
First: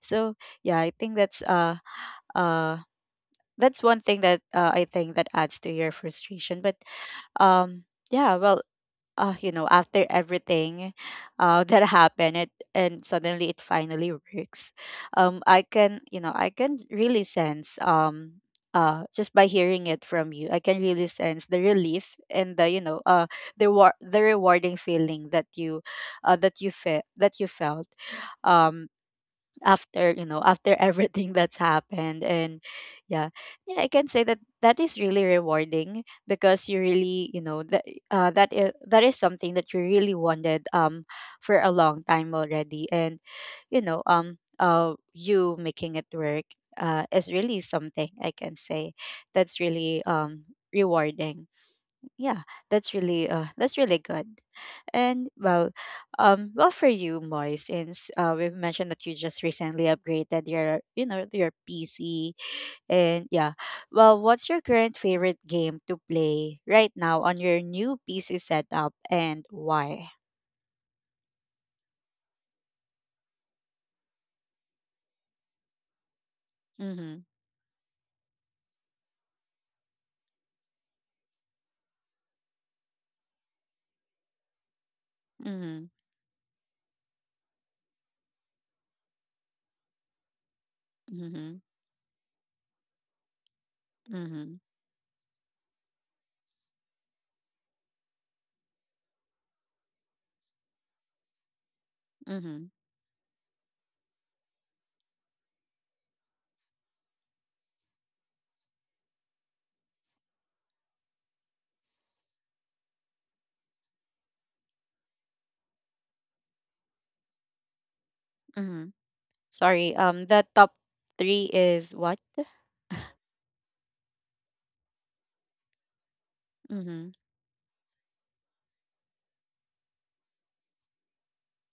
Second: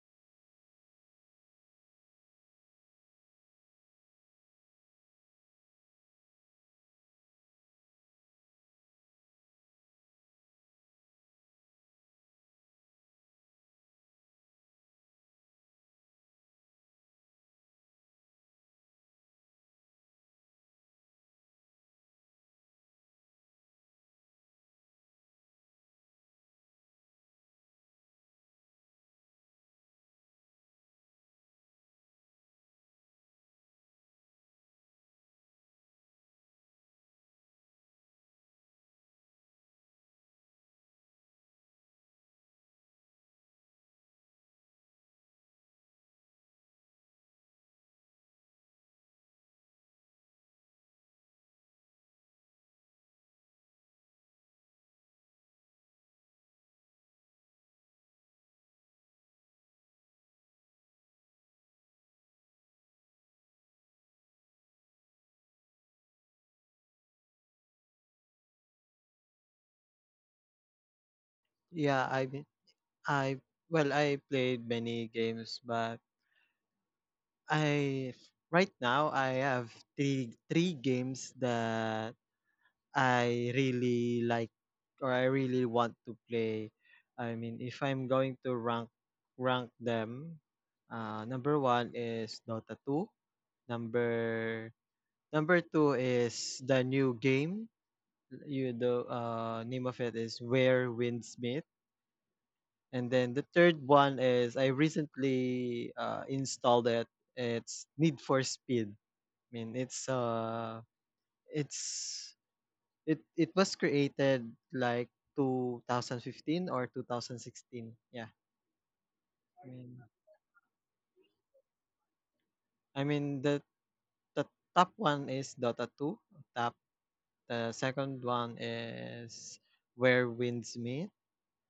So yeah, I think that's uh uh that's one thing that, uh, I think that adds to your frustration. But um yeah, well, uh, you know, after everything uh, that happened, it and suddenly it finally works. Um, I can, you know, I can really sense. Um, uh, just by hearing it from you, I can really sense the relief and the, you know, uh, the war- the rewarding feeling that you, uh, that you felt that you felt. Um, After, you know after everything that's happened. And yeah, yeah, I can say that that is really rewarding, because you really, you know that uh, that is, that is something that you really wanted um for a long time already. And, you know um uh you making it work uh is really something, I can say, that's really um rewarding. Yeah, that's really uh that's really good. And well, um well, for you, Moy, since, uh we've mentioned that you just recently upgraded your, you know your PC. And yeah, well, what's your current favorite game to play right now on your new PC setup, and why? Yeah, I mean I, well I played many games, but Mm-hmm. I right now I have three three games that I really like or I really Mm-hmm. want to play. I mean, if I'm going to rank rank them, uh, number Mm-hmm. one is Dota two. Mm-hmm. Number number two is the new game. You, the uh, name of it is Where Windsmith. Mm-hmm. And then the third one is, I recently uh, installed it. It's Need for Speed. I mean, it's uh, it's it it was created like twenty fifteen or two thousand sixteen. Yeah, Hmm. I Sorry, mean, um the top three is what? I mean the the top one is Dota two. Top Mm-hmm. the second one is Where Winds Meet,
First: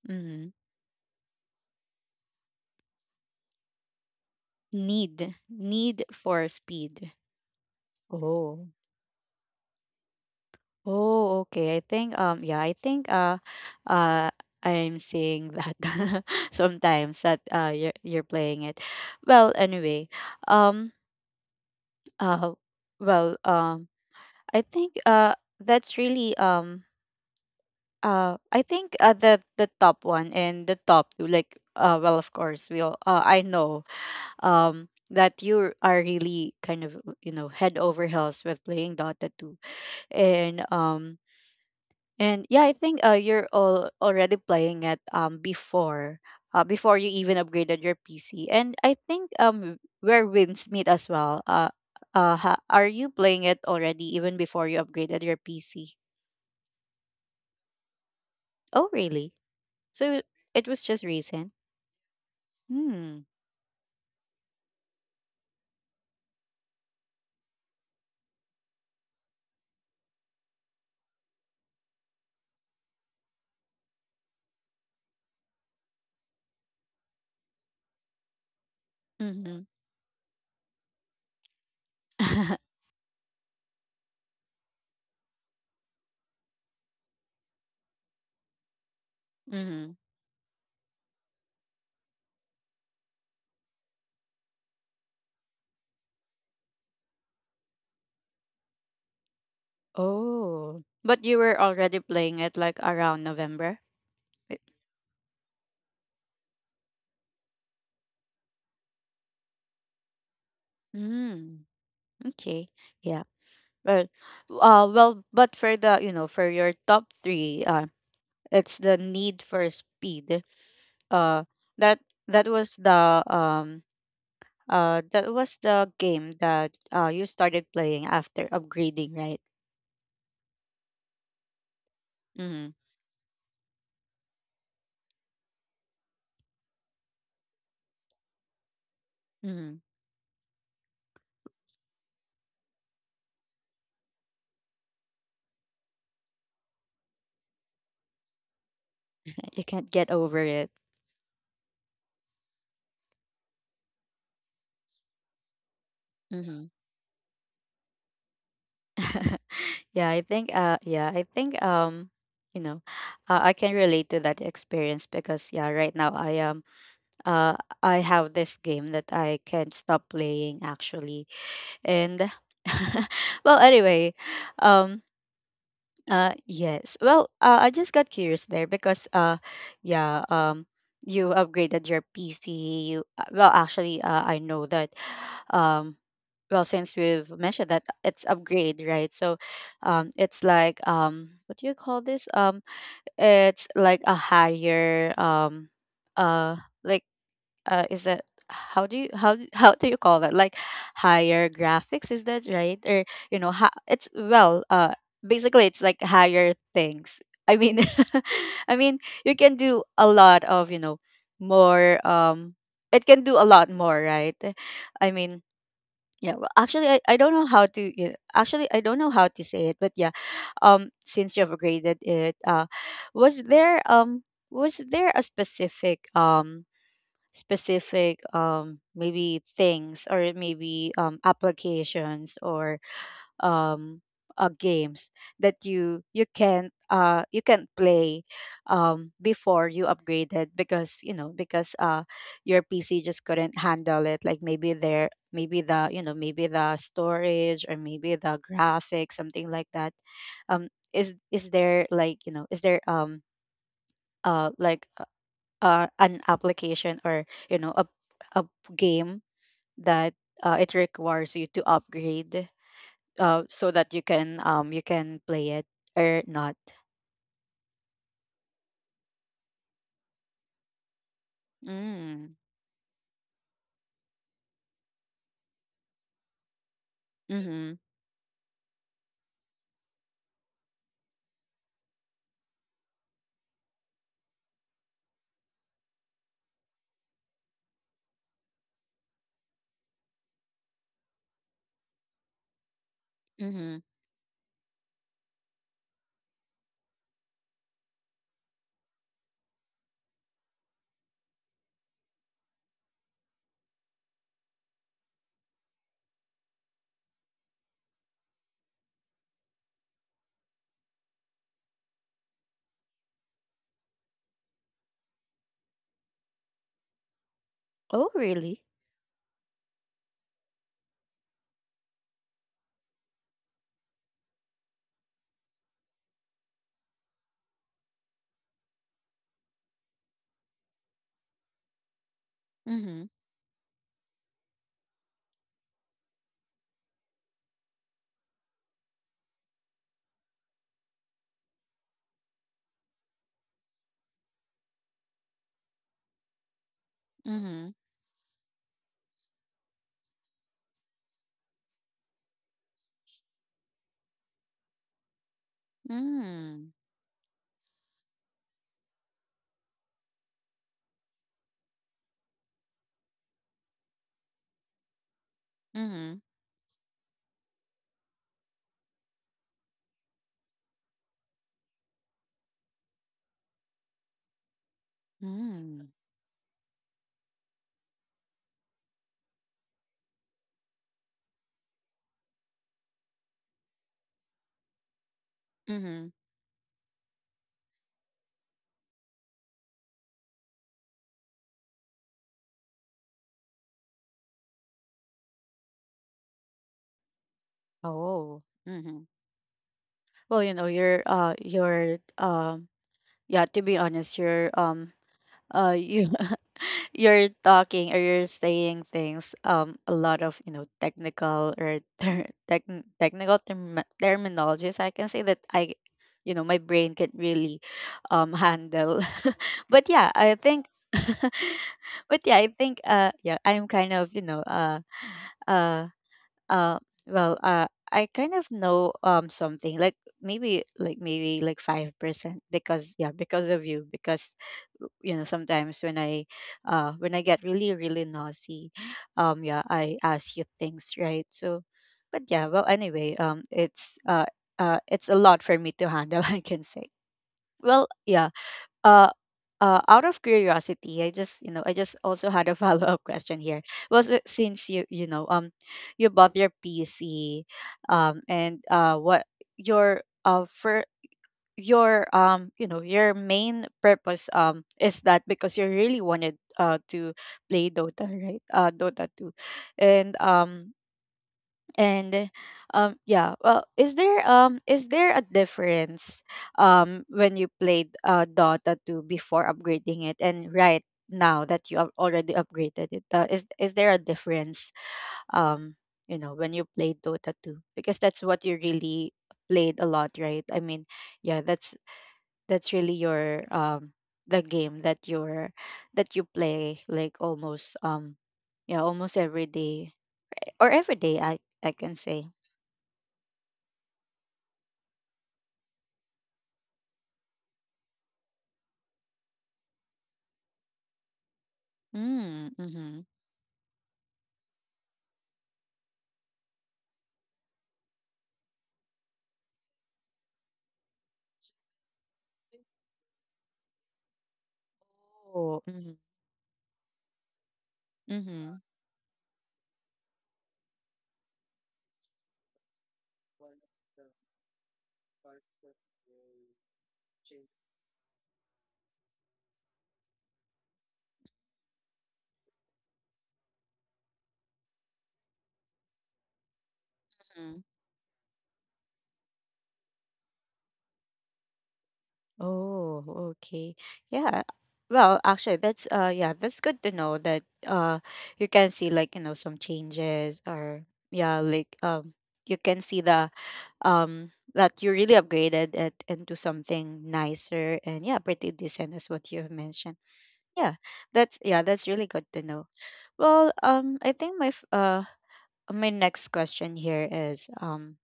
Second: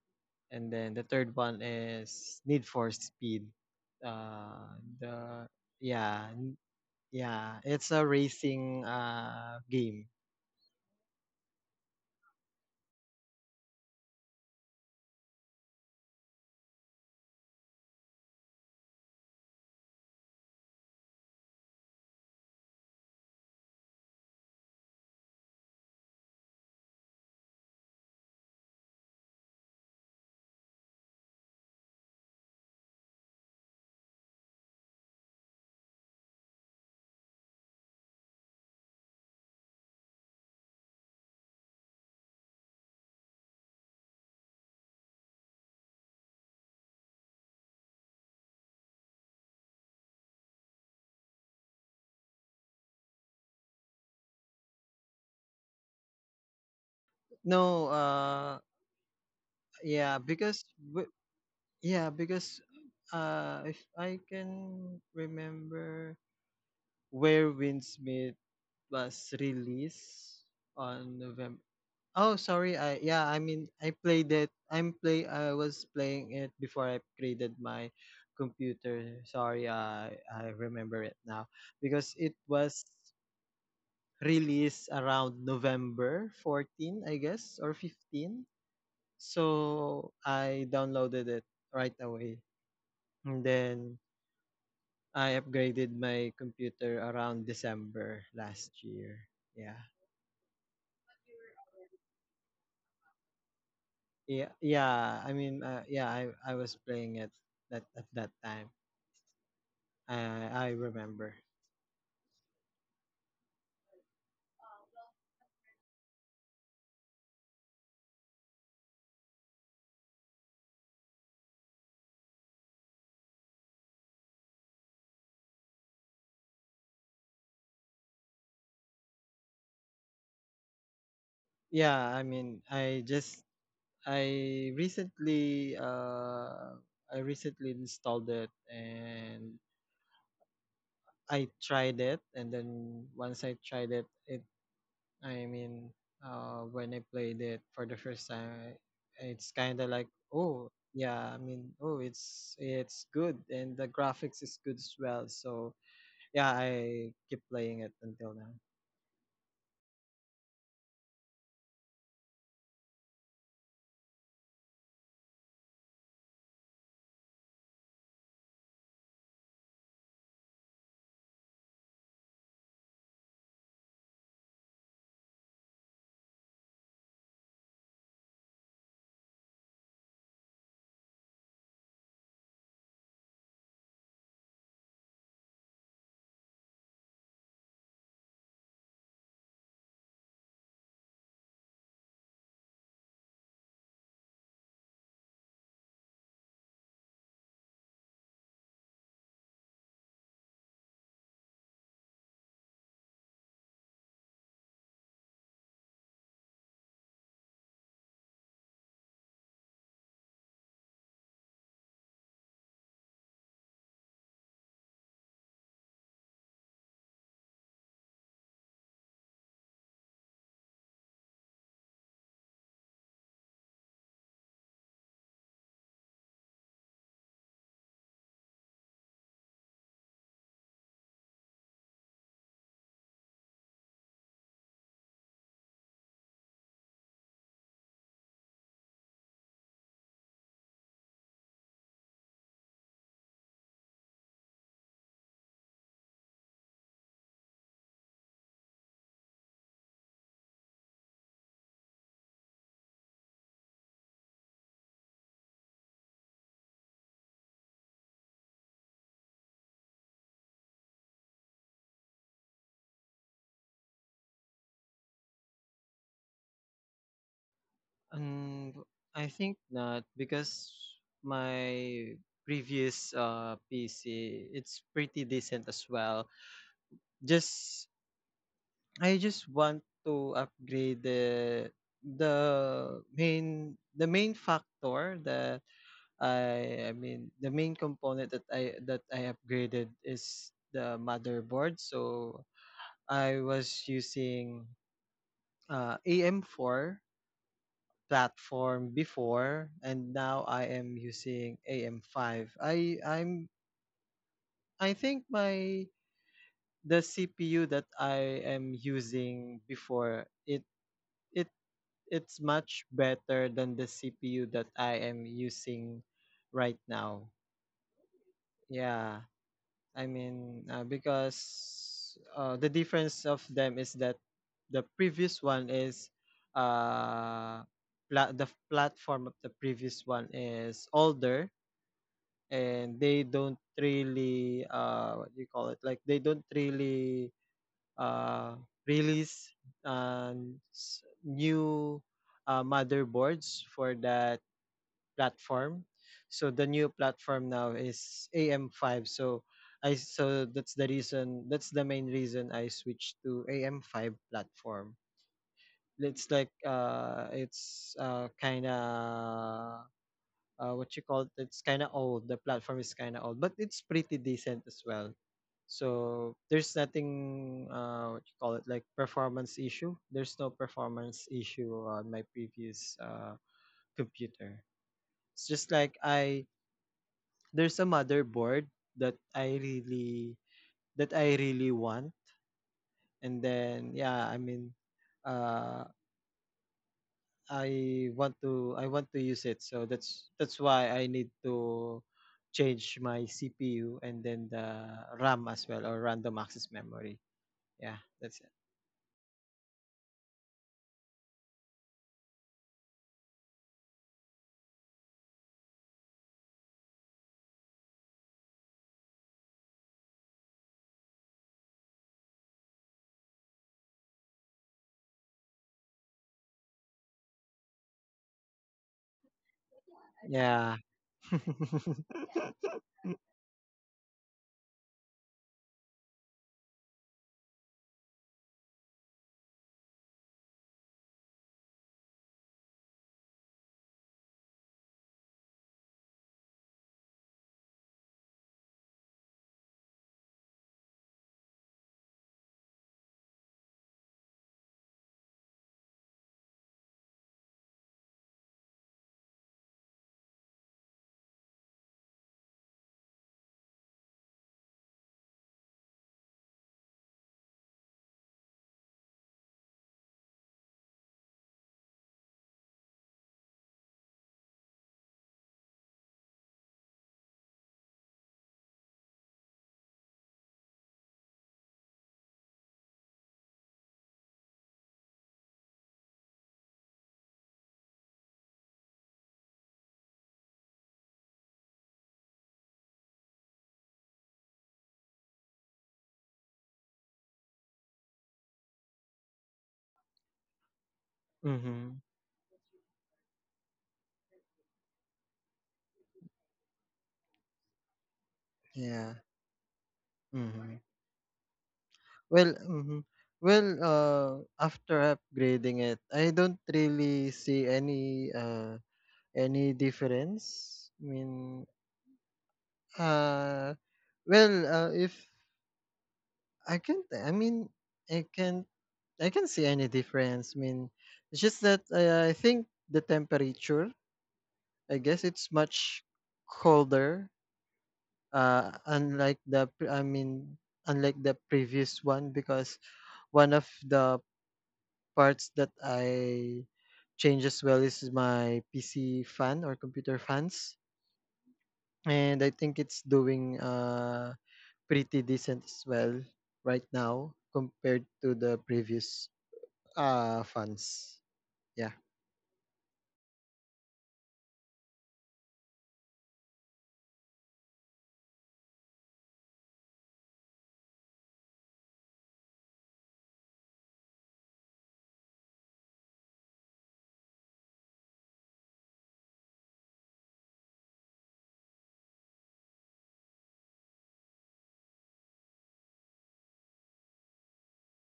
Mm-hmm. and then the third one is Need for Speed. Uh, need the Need yeah, for Speed? yeah, it's a Oh. racing uh game. Oh, okay. I think, um, yeah, I think, uh, uh, I'm seeing that sometimes that, uh, you're, you're playing it. Well, anyway, um, uh, well, um, I think, uh, that's really, um, uh, I think, uh, the, the top one and the top two, like, uh, well, of course, we all, uh, I know, um, that you are really kind of, you know, head over heels with playing Dota two. And, um, And yeah, I think, uh, you're all already playing it um before, uh, before you even upgraded your P C. And I think, um Where wins meet as well. Uh uh ha- are you playing it already even before you upgraded your P C? No, uh Oh, really? yeah, So because it was just w- recent? yeah, because Hmm. uh, if I can remember, Where Windsmith was released on November. Oh, sorry. I, yeah. I mean, I played it. I'm play. I was playing it before I upgraded my computer. Sorry. Mhm. I I remember it now because it was released around November fourteenth, I guess, or fifteen. Mhm. So I downloaded it right away, and then I upgraded my computer around December last year. Yeah. Oh. But you were already playing it like around November? Yeah, yeah. I mean, uh, yeah, I I was playing it that at that time. I I remember. Mm, okay. Yeah. Well, uh, well, but for the, you know for your top three, uh, it's the Need for Speed. Uh, that that was the um uh that was the game that uh you started playing after upgrading, right? Yeah, I mean, Mm-hmm. I just I recently uh I recently installed it and Mm-hmm. I tried it, and then once I tried it, it, I mean, uh, when I played it for the first time, I- it's You kind of can't like, get over oh, it. yeah, I mean, oh, it's it's good, and the graphics is good as well. So yeah, Mm-hmm. I keep playing it until now. Yeah, I think, uh yeah, I think, um you know uh, I can relate to that experience, because yeah, right now I am uh I have this game that I can't stop playing, actually. And well, anyway, um uh yes, well, uh, I just got curious there because, uh yeah um you upgraded your PC. You uh, Well, actually, uh, I know that, um well, since we've mentioned that it's upgrade, right? So um it's like, um what do you call this, um it's like a higher um uh like uh is that, how do you, how d- how do you call that, like, higher graphics, is that right? Or, you know ha- it's, well, uh basically it's like higher things, I mean, I mean, you can do a lot of, you know more um it can do a lot more, right? I mean, yeah, well, actually, i, I don't know how to you actually I don't know how to say it, but yeah, um since you've graded it, uh was there um was there a specific, um specific um maybe things, or maybe um applications, or um uh, games that you, you can't uh you can't play um before you upgraded, because, you know because uh your PC just couldn't handle it, like, maybe there, maybe the, you know maybe the storage, or maybe the graphics, something like that. Um is is there Like, you know is there, um uh like, uh, an application, or, you know a a game that, uh, it requires you to upgrade, uh, so that you can, um you can play it, or not. Um, I think not because my Mm. previous uh P C, it's pretty decent as well. Mm-hmm. Just I just want to upgrade the the main the main factor the I I mean the main component that I that I upgraded is the motherboard. So I Mm-hmm. was using uh, A M four platform before, and now I am using A M five. I I'm, I think my the C P U that I am using before it, it it's much better than the C P U that I am using right now. Oh really? Yeah. I mean, uh, because uh, the difference of them is that the previous one is uh, pla- the platform of the previous one is older, and Mm-hmm. they don't really, uh, what do you call it? Like they don't really uh, release uh, new uh, motherboards for that platform. So the new platform now Mm-hmm. is A M five. So I so that's the reason, that's the main reason I switched to A M five platform. It's like Mm. uh it's uh kind of, uh what you call it? It's kind of old. The platform is kind of old, but it's pretty decent as well. Mm-hmm. So there's nothing, uh what you call it, like performance issue. There's no performance issue on my previous uh computer. It's just Mm. like I there's a motherboard that I really, that I really want. And then yeah, I mean, uh Mm-hmm. I want to, I want to use it, so that's that's why I need to change my C P U and then the RAM as well, or random access memory. Yeah, that's Oh. it. Mm-hmm. Well, you know, you're uh you're um yeah, to be honest, you're um uh you you're talking, or you're saying things, um a lot of, you know technical, or ter- tech technical term- terminologies, I can say, that I you know my brain can really um handle. But yeah, I think, Yeah. but yeah, I think, uh yeah, I'm kind of, you know uh uh uh, well, uh, I kind of know um something like, maybe like maybe like five percent, because yeah, because of you, because, you know sometimes when I uh when I get really really naughty, um yeah, I ask you things, right? So, but yeah, well, anyway, um it's uh uh it's a lot for me to handle, I can say. Well, yeah, uh, uh, out of curiosity, I just, you know I just also had a follow up question here. Was it since you you know um you bought your P C um and uh what your uh for your um you know your main purpose um is that because you really wanted uh to play Dota, right? uh Dota two. And um and um Yeah, well, is there um is there a difference um when you played uh dota two before upgrading it and right now that you have already upgraded it? uh, is is there a difference um you know, when you played dota two, because that's what you really played a lot, right? I mean, yeah that's Mhm. that's really your um the game that you're that you play like almost um yeah, Yeah. almost every day, or Mhm. every day, i I can say. Well, mhm. Well, uh after upgrading it, I don't really see any uh any difference? I mean, Hmm, mhm. uh, well, uh, if I can't, I mean, I can't, I can see any difference. I mean, it's just that uh, I think the temperature, I guess, it's Oh, mhm, much colder, mhm, uh, unlike the, pre- I mean, unlike the previous one, because one of the parts that I change as well is my P C fan or computer fans. And I think it's doing uh pretty decent as well right now mhm. compared to the previous uh funds. Yeah. Oh, okay. Yeah. Well, actually, that's uh, yeah, that's good to know that uh, you can see like you know some changes. Or yeah, like, um, you can see the um that you really upgraded it into something nicer and, yeah, pretty decent as what you have mentioned. Yeah, that's yeah, that's really good to know. Well, um, I think my f- uh, my next question here is um.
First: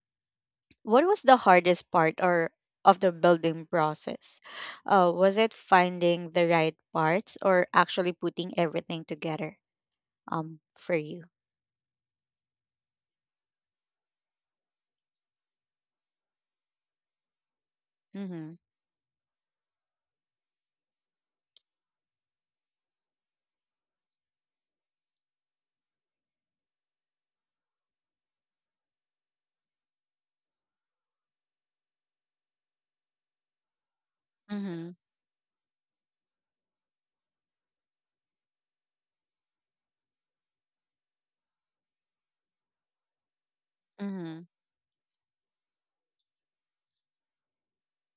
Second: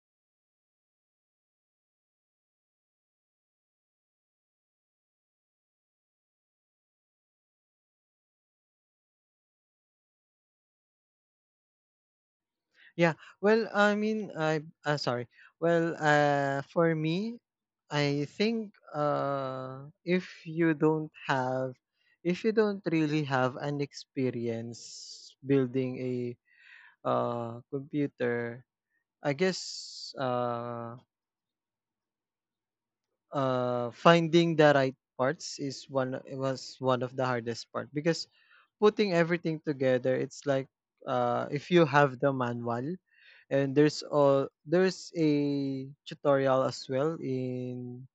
what was the hardest part or of the building process? Uh, was it finding the right parts or actually putting everything together um for you? Yeah. Well, I mean, I uh, sorry. Well, uh for me, I Mhm. think uh if you don't have if you don't really have an experience building a uh computer, I guess uh uh finding the Mhm. right parts is one was one of the hardest part, because putting everything together, it's like, uh, if you have the manual and there's Mhm. all there's a tutorial as well in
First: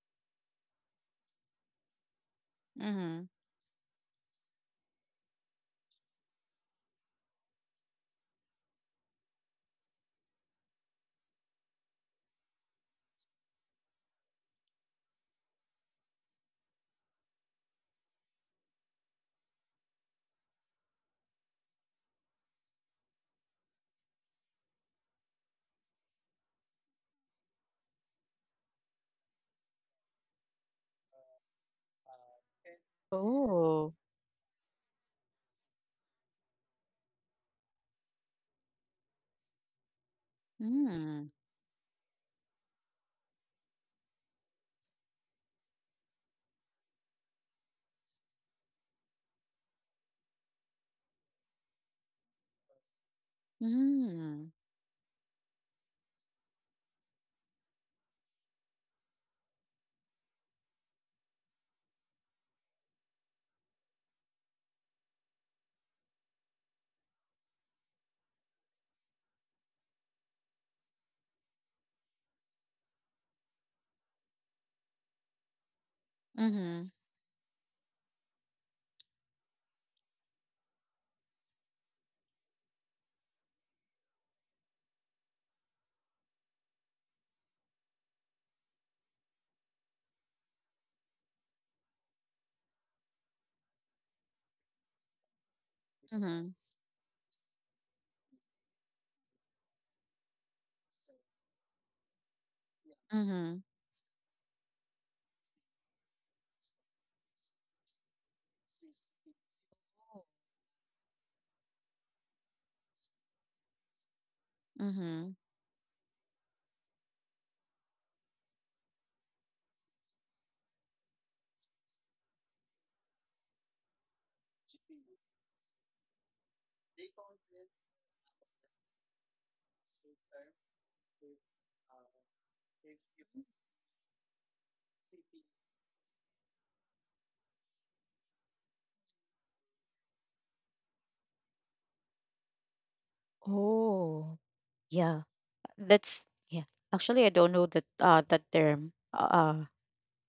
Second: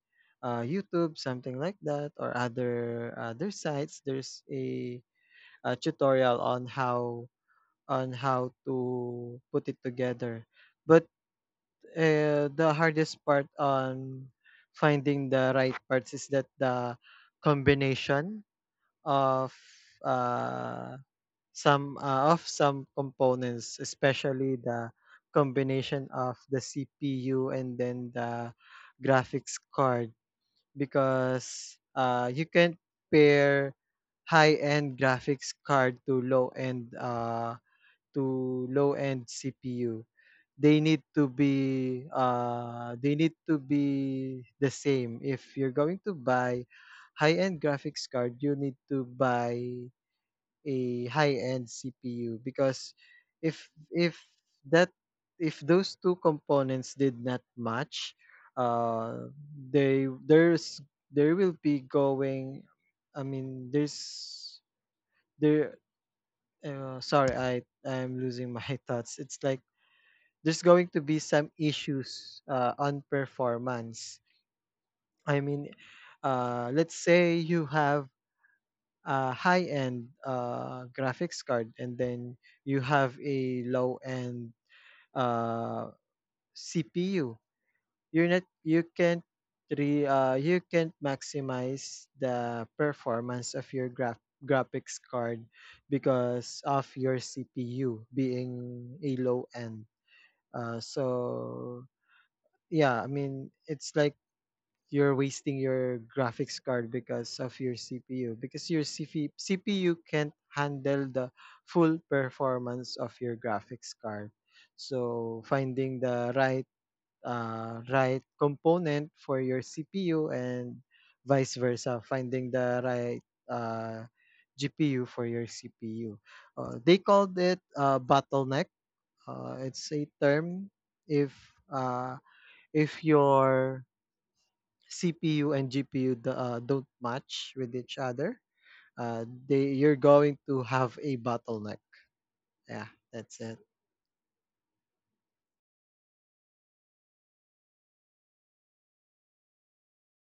uh, YouTube, something like that, or other Mhm. other sites. There's a, a tutorial on how on how to put it together. But uh, the hardest part on finding the right parts is that the combination of uh, some uh, of some components, especially the combination of the C P U and then the graphics card, because uh, you can pair Oh. high-end graphics card to low-end uh, to low-end C P U. They need to Mm. be uh, they need to be the same. If you're going to buy high-end graphics card, you need to buy a high-end C P U, because if if Mhm. that if those two components did not match, uh, they there's there will be going. I mean, there's, there. Uh, sorry, I I'm losing my thoughts. It's like there's going to be some issues uh, on performance. I mean, uh, Mhm. let's say you have uh, high-end uh, graphics card, and then you have a low-end uh, C P U. You're not you can't re, uh, you can't maximize the performance of your graph graphics card Mhm. because of your C P U being a low end. Uh, so yeah, I mean Mhm. it's like you're wasting your graphics card because of your C P U, because your C P, C P U can't handle the full performance of your graphics card. Mhm. So finding the right uh, right component for your C P U, and vice versa, finding the right uh, G P U for your C P U. Uh, they called it uh, bottleneck. Uh, it's a term if, uh, if your C P U and G P U d uh, don't match with each other, uh, they you're going to have a bottleneck. Yeah, that's it. Oh. Yeah. That's yeah. Actually, I don't know that uh that term. Uh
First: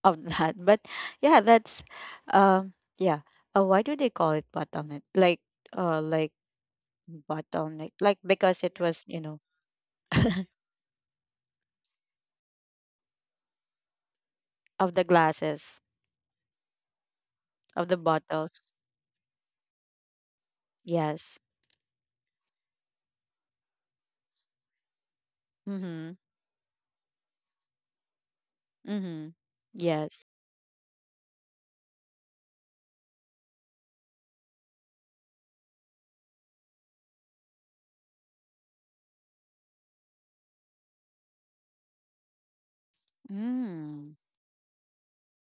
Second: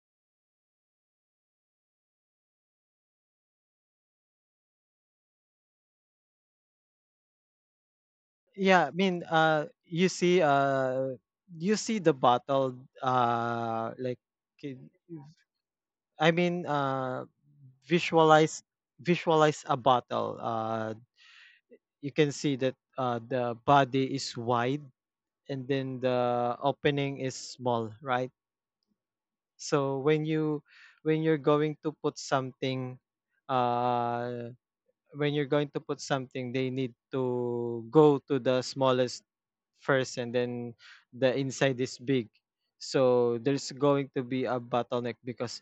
of that. But yeah, that's um yeah. Uh, why do they call it bottleneck? Like uh like bottleneck. Like, because it Yeah, I was, you mean, know, uh, you see, uh, you see the bottle, uh, like, ki- of the glasses, I mean, uh, of the bottles. visualize visualize a bottle. Uh, Yes. you can see that uh, the body is wide and then Mhm. the opening is small, right? Mhm. So when Yes. you when you're going to put something uh when you're going to put something they need to go to the smallest first, and then the inside is big. So there's going Mm. to be a bottleneck because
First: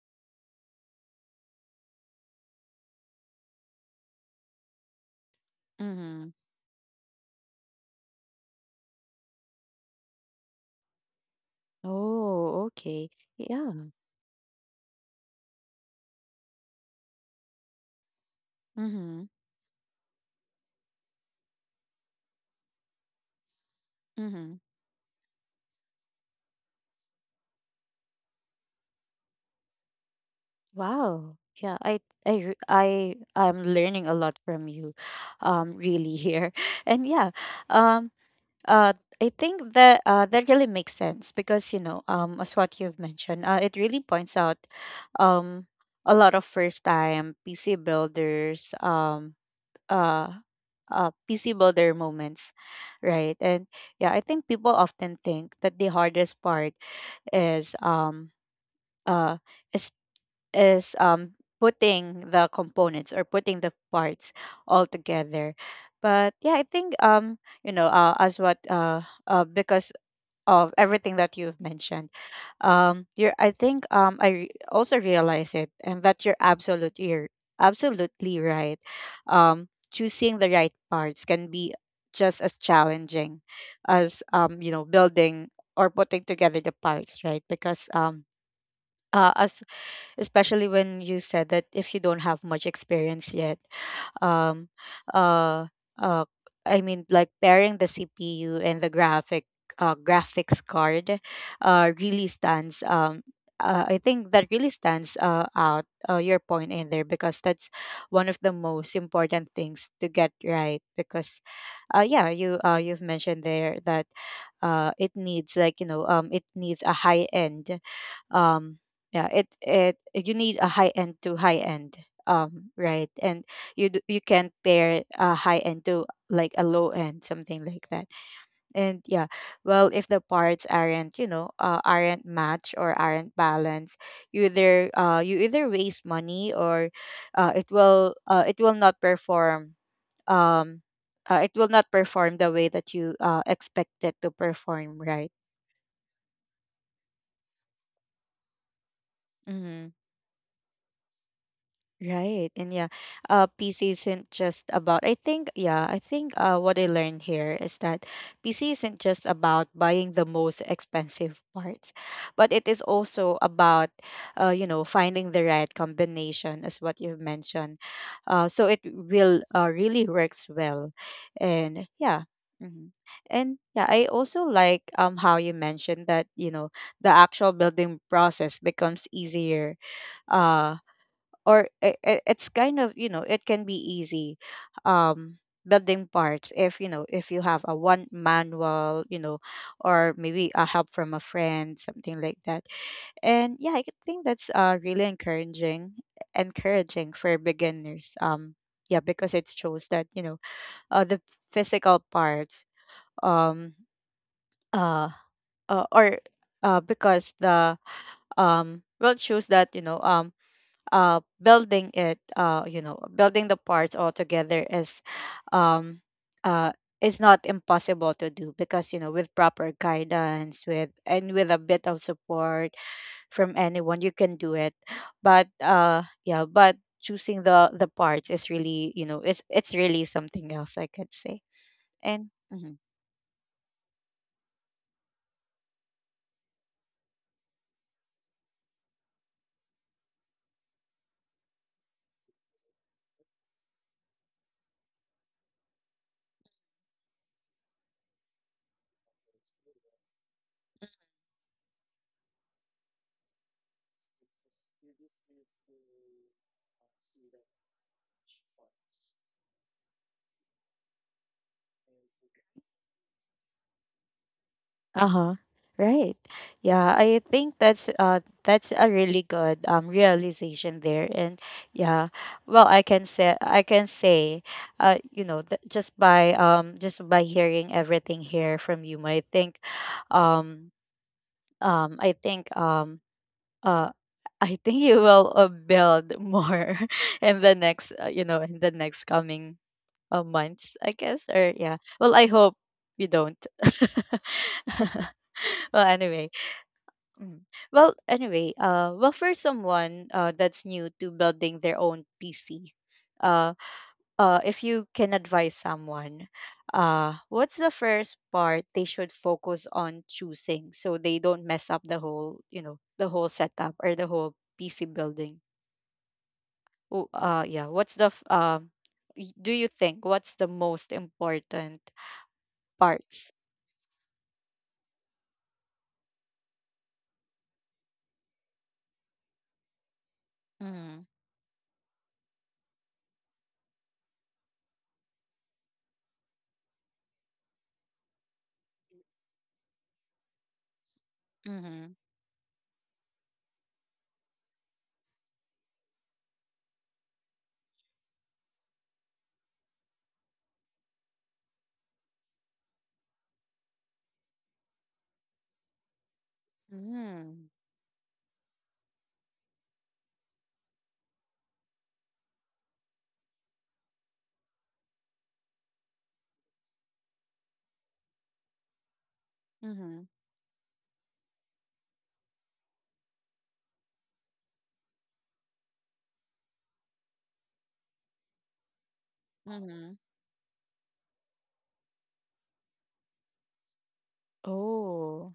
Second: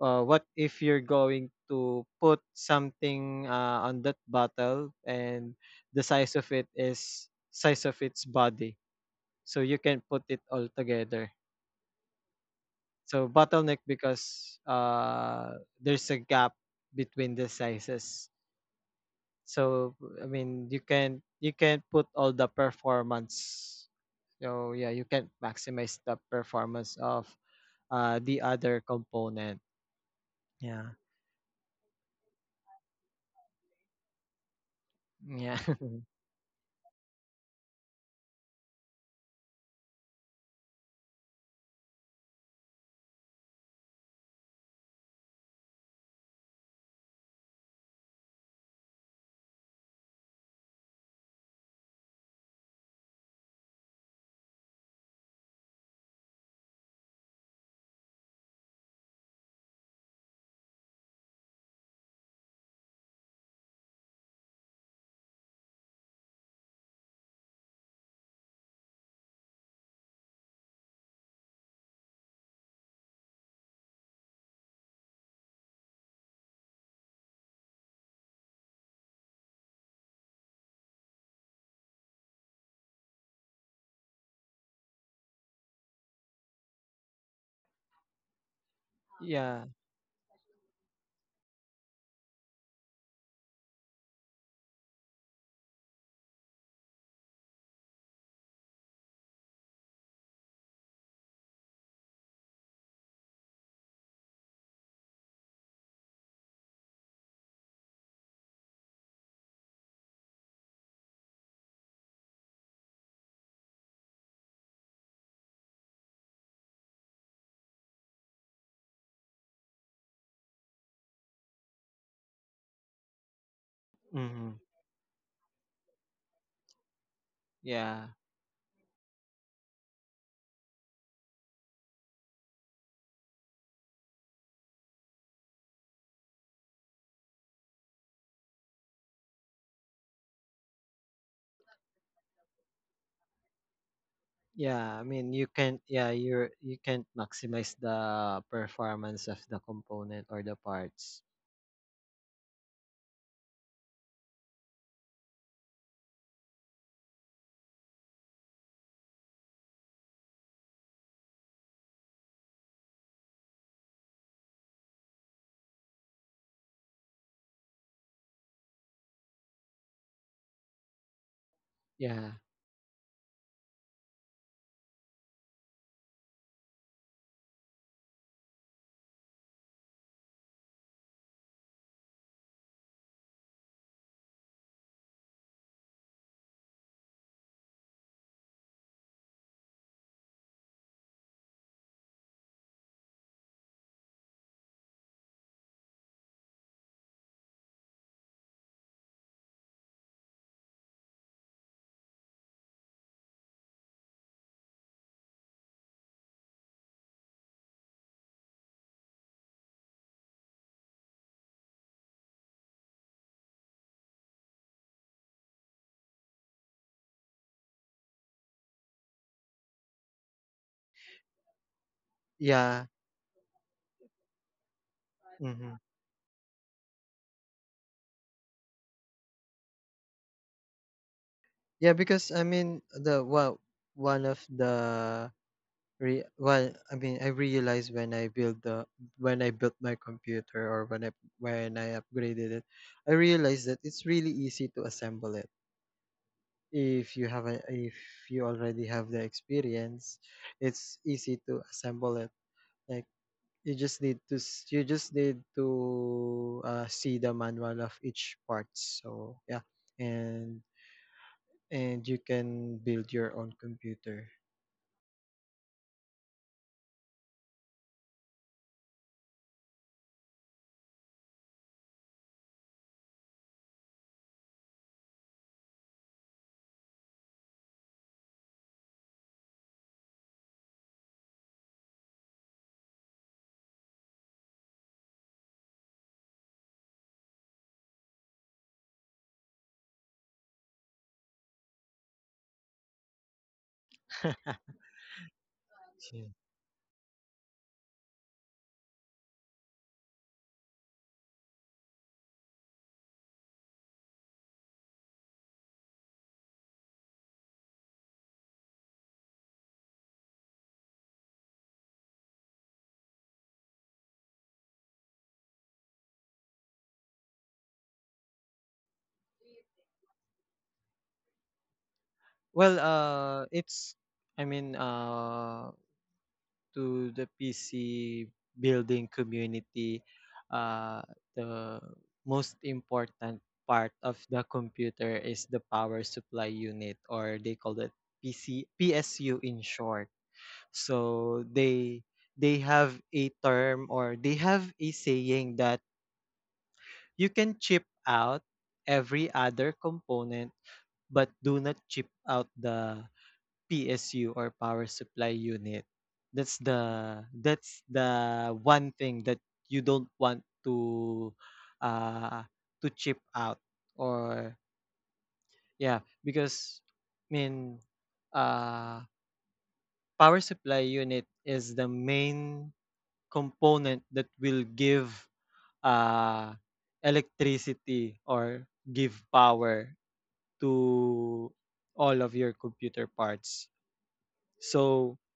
uh, what if you're going to put something uh, on that bottle, and the Mhm. size of it is size of its body, so you can put it all together. Oh, okay. So bottleneck Yeah. because uh, there's a gap between the sizes. Mhm. So I mean you can you can put all the performance. Mhm. So yeah, you can maximize the performance of uh, the other component. Yeah, Wow. Yeah, I I re- I I'm learning a lot from you yeah, um really here. And yeah. Um Uh, I think that uh, that really makes sense because, you know, um, as what you've mentioned, uh, it really points out um, a lot of first-time P C builders, um, uh, uh, P C builder moments, right? And yeah, I think people often think that the hardest part is um, uh, is is um, putting the components or putting the parts all together. But yeah, I think, um, you know, uh, as what uh, uh, because of everything that you've mentioned, um you're I think um i re- also realize it, and that you're absolutely you're absolutely right. Um choosing the right parts can be just as challenging as, um you know, building or putting together the parts, right? Because um uh, as yeah, especially when you said that if you don't have much experience yet. um uh uh I mean, like pairing the cpu and the graphic uh, graphics card uh really stands um uh, I think that really stands uh, out uh, your point in there, because that's one of the most important things to get right. Because, uh, yeah, you uh, you've mentioned there that, uh, it needs, like, you know, um, it needs a high end. Um yeah it it You need a high end to high end, um right? And you d- you can hmm, pair a high end to like a low end, something like yeah, that. And yeah, well, if the parts aren't, you know, uh, aren't matched or aren't balanced, you either uh you either waste money, or uh it will uh it will not perform, um uh, it will not perform the way that you uh expect it to yeah. perform, I right? mean you can, yeah, you're you are you can maximize the performance of the Mm-hmm. component or the parts. Right. And yeah, uh, P C isn't just about, I think, yeah, I think uh, what I learned here is that P C isn't just about buying the most expensive parts, but it is also about, uh, you know, finding the right combination, as what you've mentioned. Uh, so it will uh, really works well. And yeah. Yeah, Mhm. And yeah, I also like um how you mentioned that, you know, the actual building process becomes easier. uh or it, it's kind of, you know, it can be easy, um building parts, if you know, if you have a one manual, you know, or maybe a help from a friend, something like that. And yeah, I think that's uh really encouraging encouraging for beginners. Um yeah, because it shows that, you know, uh the physical parts, um uh, uh or uh because the um well, it shows that, you know, um uh building it, uh you know, building the parts all together is, um uh is not impossible to do, because you know, with proper guidance, with and with a bit of support yeah. from anyone, you can do it. But Mhm. uh yeah, but choosing the the parts is really, you know, it's it's really something else, I could say. Yeah, because and I mhm. mean, the well, one of the re well, I mean I realized when I built the when I built my computer, or when I when I upgraded it, I realized that it's really easy to assemble it. If you have a if you already have the experience, it's easy to assemble it. Like, you just need to s- you just need to uh, see the manual of each part. So yeah, and and you can build your own computer. Uh-huh. Right. Yeah, I think that's uh that's a really good um realization there. And yeah, well, I can say I can say, uh you know, th- just by um just by hearing everything here from you, I think, um um I think, um uh I think you will uh, build more in the next uh, you know, in the next coming uh, months, I guess. Or yeah. Well, I hope you don't. Yeah. Well, anyway. Mm. Well, anyway. Uh, well, for someone uh, that's new to building their own P C, uh, uh, if you can advise someone, uh, what's the first part they should focus on choosing, so they don't mess up the whole, you know, the whole setup or the whole P C building? Oh, uh, yeah. What's the f- um? Y- do you think what's the most important Well, parts? uh, it's, I mean, uh, to the P C building community, uh, Mhm, the most important part of the computer is the power supply unit, or they call it P C, P S U in short. So mhm, they they have a term, or they have a saying, that you can chip out every other component, but do not chip out the P S U or power supply unit. That's the, mm, that's the one thing that you don't want to uh to chip out. Or yeah, because I mean uh mhm, power supply unit is the main component that will give uh electricity or give power mhm. to all of your computer parts. So Oh.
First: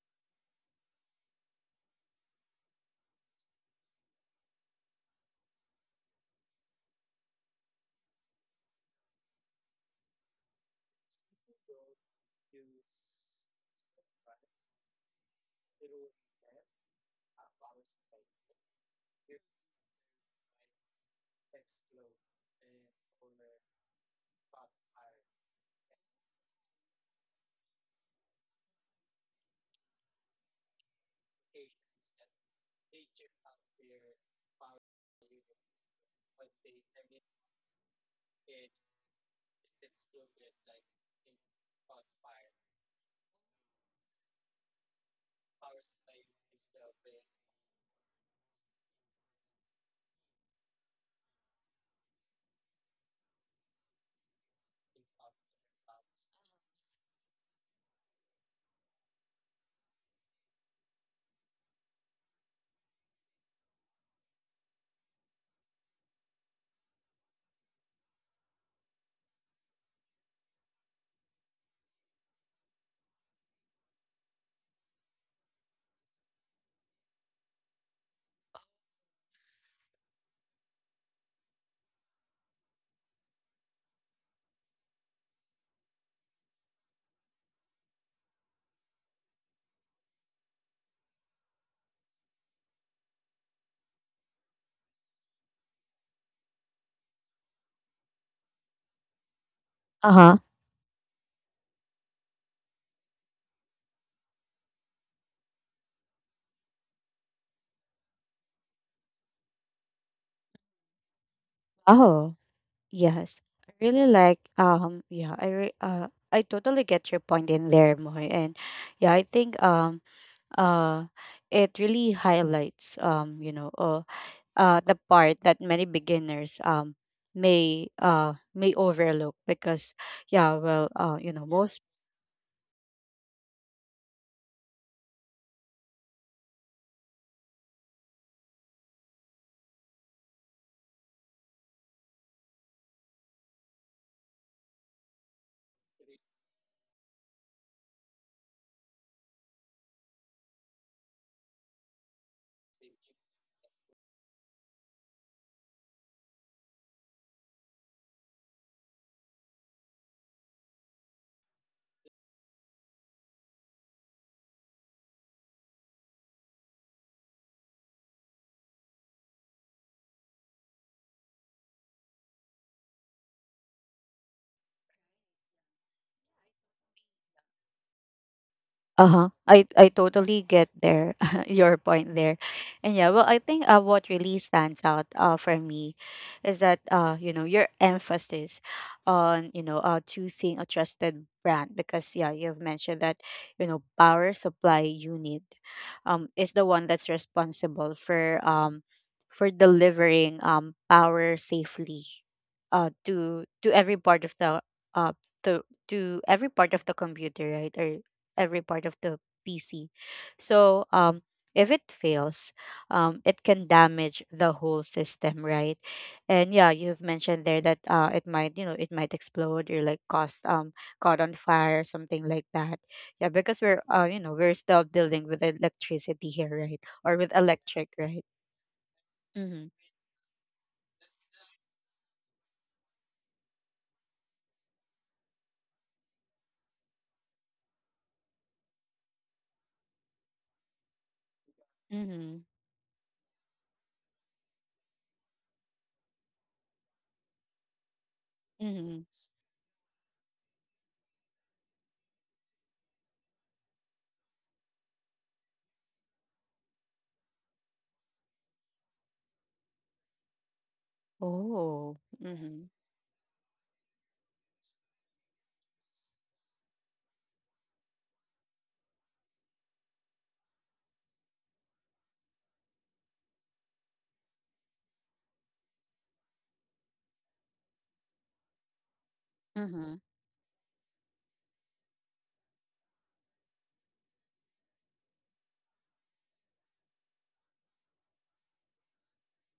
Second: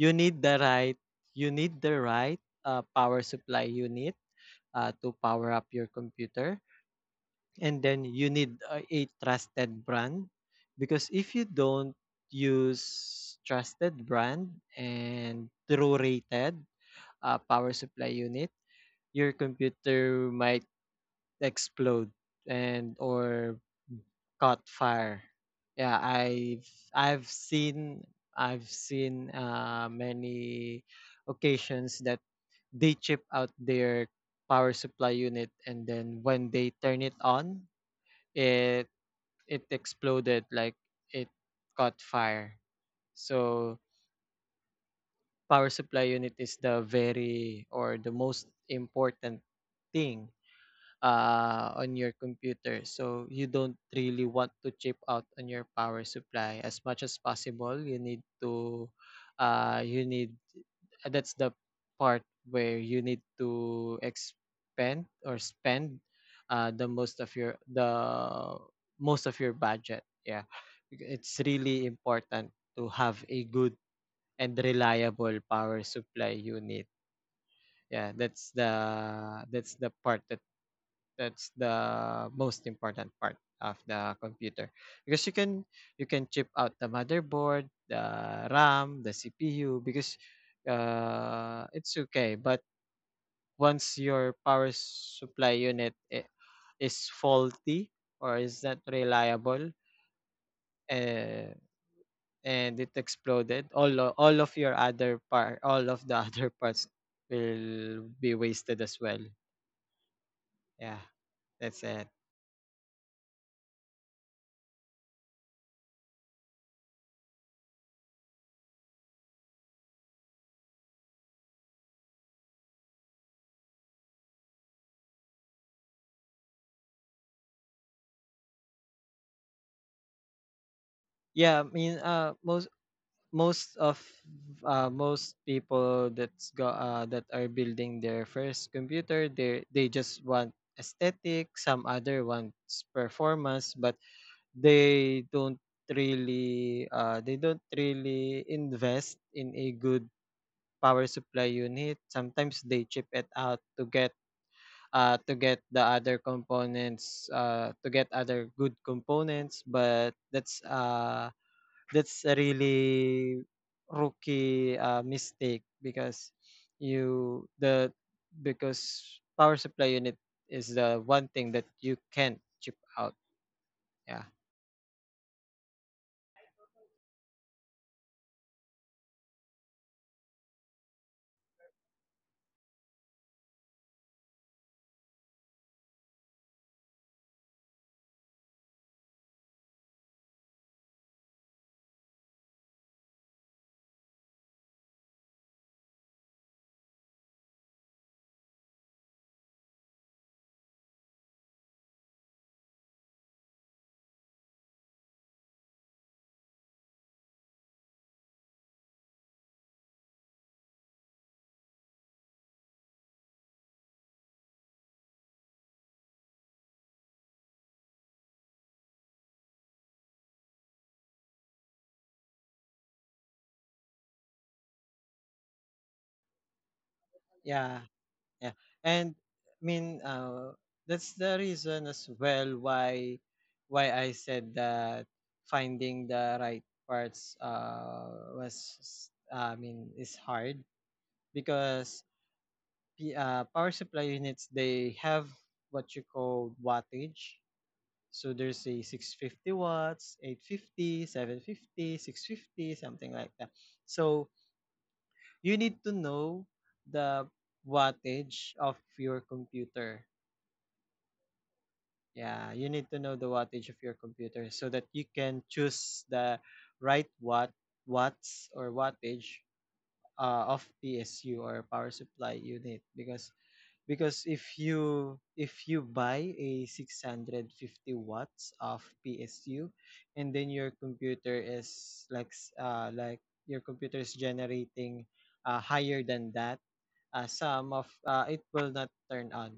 you need the right, you need the right uh, power supply unit uh, to power up your computer, and then you need a, a trusted brand, because if you don't use trusted brand and true rated uh, power supply unit, your computer might explode and or caught fire. Yeah, I've I've seen I've seen uh, many occasions that they chip out their power supply unit, and then when they turn it on, it it exploded, like it caught fire. So power supply unit is the very or the most important thing uh, on your computer, so you don't really want to chip out on your power supply as much as possible. You need to uh, you need that's the part where you need to expend or spend uh, the most of your, the most of your budget. Yeah, it's really important to have a good and reliable power supply unit. Yeah, that's the, that's the part that that's the most important part of the computer, because you can you can chip out the motherboard, the ram, the cpu, because uh, it's okay. But once your power supply unit i- is faulty or is not reliable, Uh-huh. uh, and it exploded, all o- all of your other part, all of the other parts will be wasted as well. Yeah, that's it. Oh, yes. I really like, um yeah, I re- uh I totally get your point in there, Moy. And yeah, I think, um uh it really highlights, um, you know, uh, uh the part that many beginners um may uh may overlook, because yeah, well, uh you know, Yeah, i most. mean uh most most of uh, most people that's go uh that are building their first computer, they they just want aesthetic, some other wants performance. But they don't really, uh, they don't really invest in a good power supply unit. Sometimes they chip it out to get uh to get the other components, uh to get other good components. But that's uh, that's a really rookie uh, mistake, because you the because power supply unit is the one thing that you can't chip out. Yeah, Uh-huh. I I totally get there your point there. And yeah, well, I think uh what really stands out uh for me is that, uh you know, your emphasis on, you know, uh choosing a trusted brand, because yeah, you've mentioned that, you know, power supply unit um is the one that's responsible for, um for delivering um power safely uh to to every part of the, uh to to every part of the computer, right? Or every part of the P C. So, um, if it fails, um, it can damage the whole system, right? And yeah, you've mentioned there that, uh, it might, you know, it might explode, or like cause um caught on fire, or something like that. Yeah, because we're, uh, you know, we're still dealing with electricity here, right? Or with yeah. electric, right? Yeah. And I Mm-hmm. mean, uh, that's the reason as well why why I said that finding the right parts uh, was I mean is hard, because Mm-hmm. p- uh, power supply units they have what you call wattage. So there's a Mm-hmm. six fifty watts, eight fifty, seven fifty, six fifty, something like that. So you need to know the wattage of your computer. Oh. Yeah, you Mm-hmm. need to know the wattage of your computer, so that you can choose the right watt watts or wattage uh, of P S U or power supply unit, because because if you if you buy a six fifty watts of P S U, and then your computer is like s- uh, like your computer is generating uh, higher than that, uh, some of uh, it will not turn on.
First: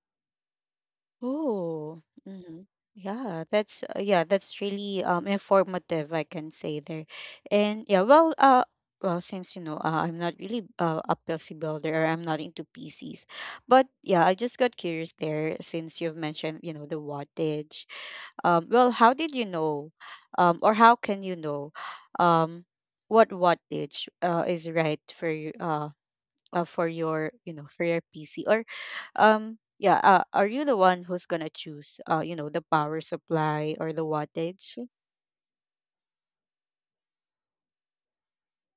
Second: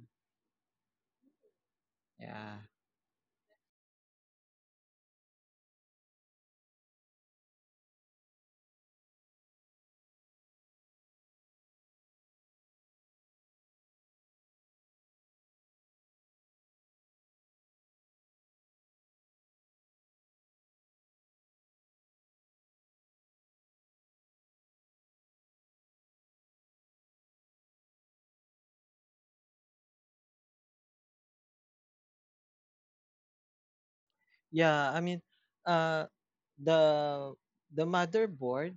Oh, Yeah. hmm. Yeah, that's uh, yeah, that's really um informative, I can say there. And yeah, well, uh, well, since, you know, uh, I'm not really uh, a P C builder, or I'm not into P Cs, but yeah, I just got curious there, since you've mentioned, you know, the wattage. Um, well, how did you know, um, or how can you know, um, what wattage uh is right for you? Uh, uh, for your, you know, for your pc? Or um yeah, uh, are you the one who's gonna choose, uh you know, the power supply or the wattage? Yeah, I mean, uh, the the motherboard.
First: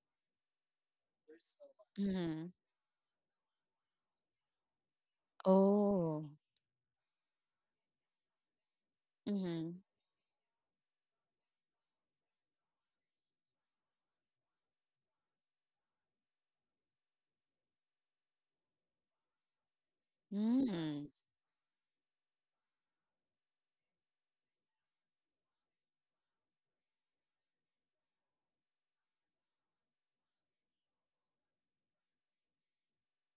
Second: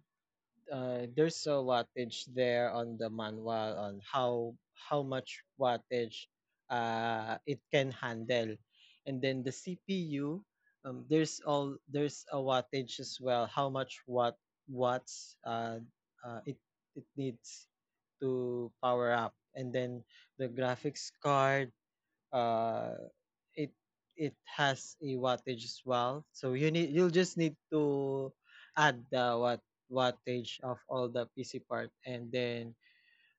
Uh, there's a wattage Mm-hmm. there on the manual, on how how much Oh. wattage uh, it can handle, and then the Mm-hmm. C P U. Um, there's all, there's a wattage as well. How much watt watts uh, uh, it it needs to power up, and then the Mm-hmm. graphics card uh, it it has a wattage as well. So you need, you'll just need to add the what wattage of all the P C part, and then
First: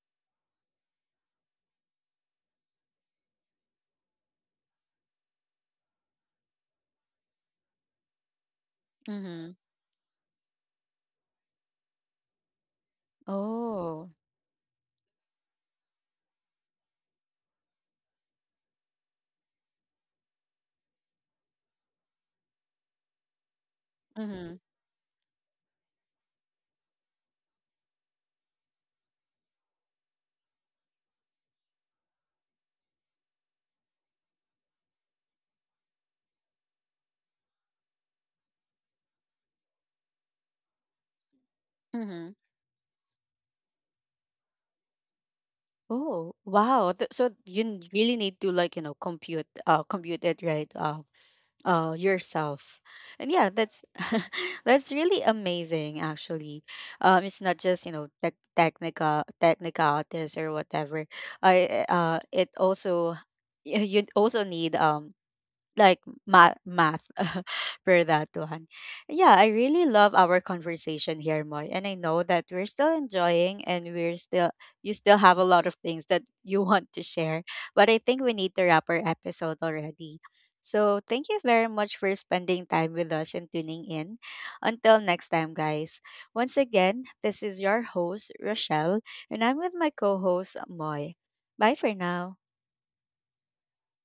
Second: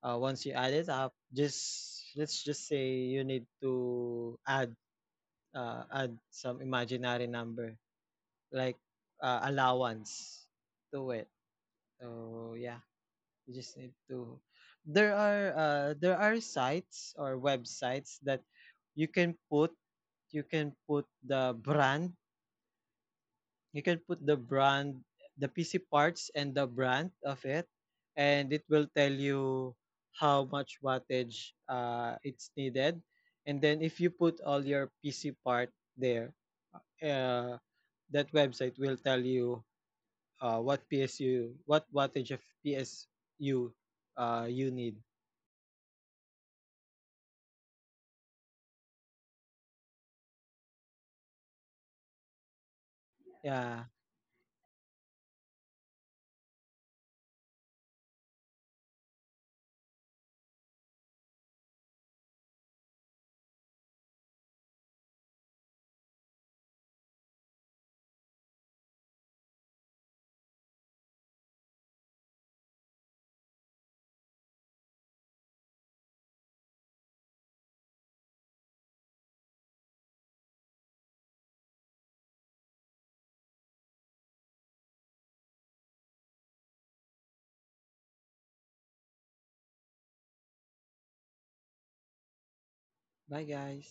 uh, once you add it up, just, let's just say, you need to add uh, add some imaginary number, like uh, Mm-hmm. allowance to it. So yeah, you just need Oh. to. There are uh, there are sites or websites that you can put, you can put the brand you can put the Mm-hmm. brand, the pc parts and the brand of it, and it will tell you how much wattage uh, it's needed. And then if you put all your pc part there, uh, that website will tell you uh, what psu, what Mm-hmm. wattage of psu uh, you need. Oh, wow. Th- so you n- really need to, like, you know, compute uh compute it, right? Uh uh yourself. And yeah, that's Yeah. that's really amazing, actually. Um it's not just, you know, tech technica technicalities or whatever. I uh It also y- you also need, um like math math for that one. Yeah, I really love our conversation here, Moy. And I know that we're still enjoying, and we're still you still have a lot of things that you want to share. But I think we need to wrap our episode already. So thank you very much for spending time with us and tuning in. Until next time, guys. Once again, this is your host, Rochelle, and I'm with my co-host, Moy. Bye for now. Bye guys.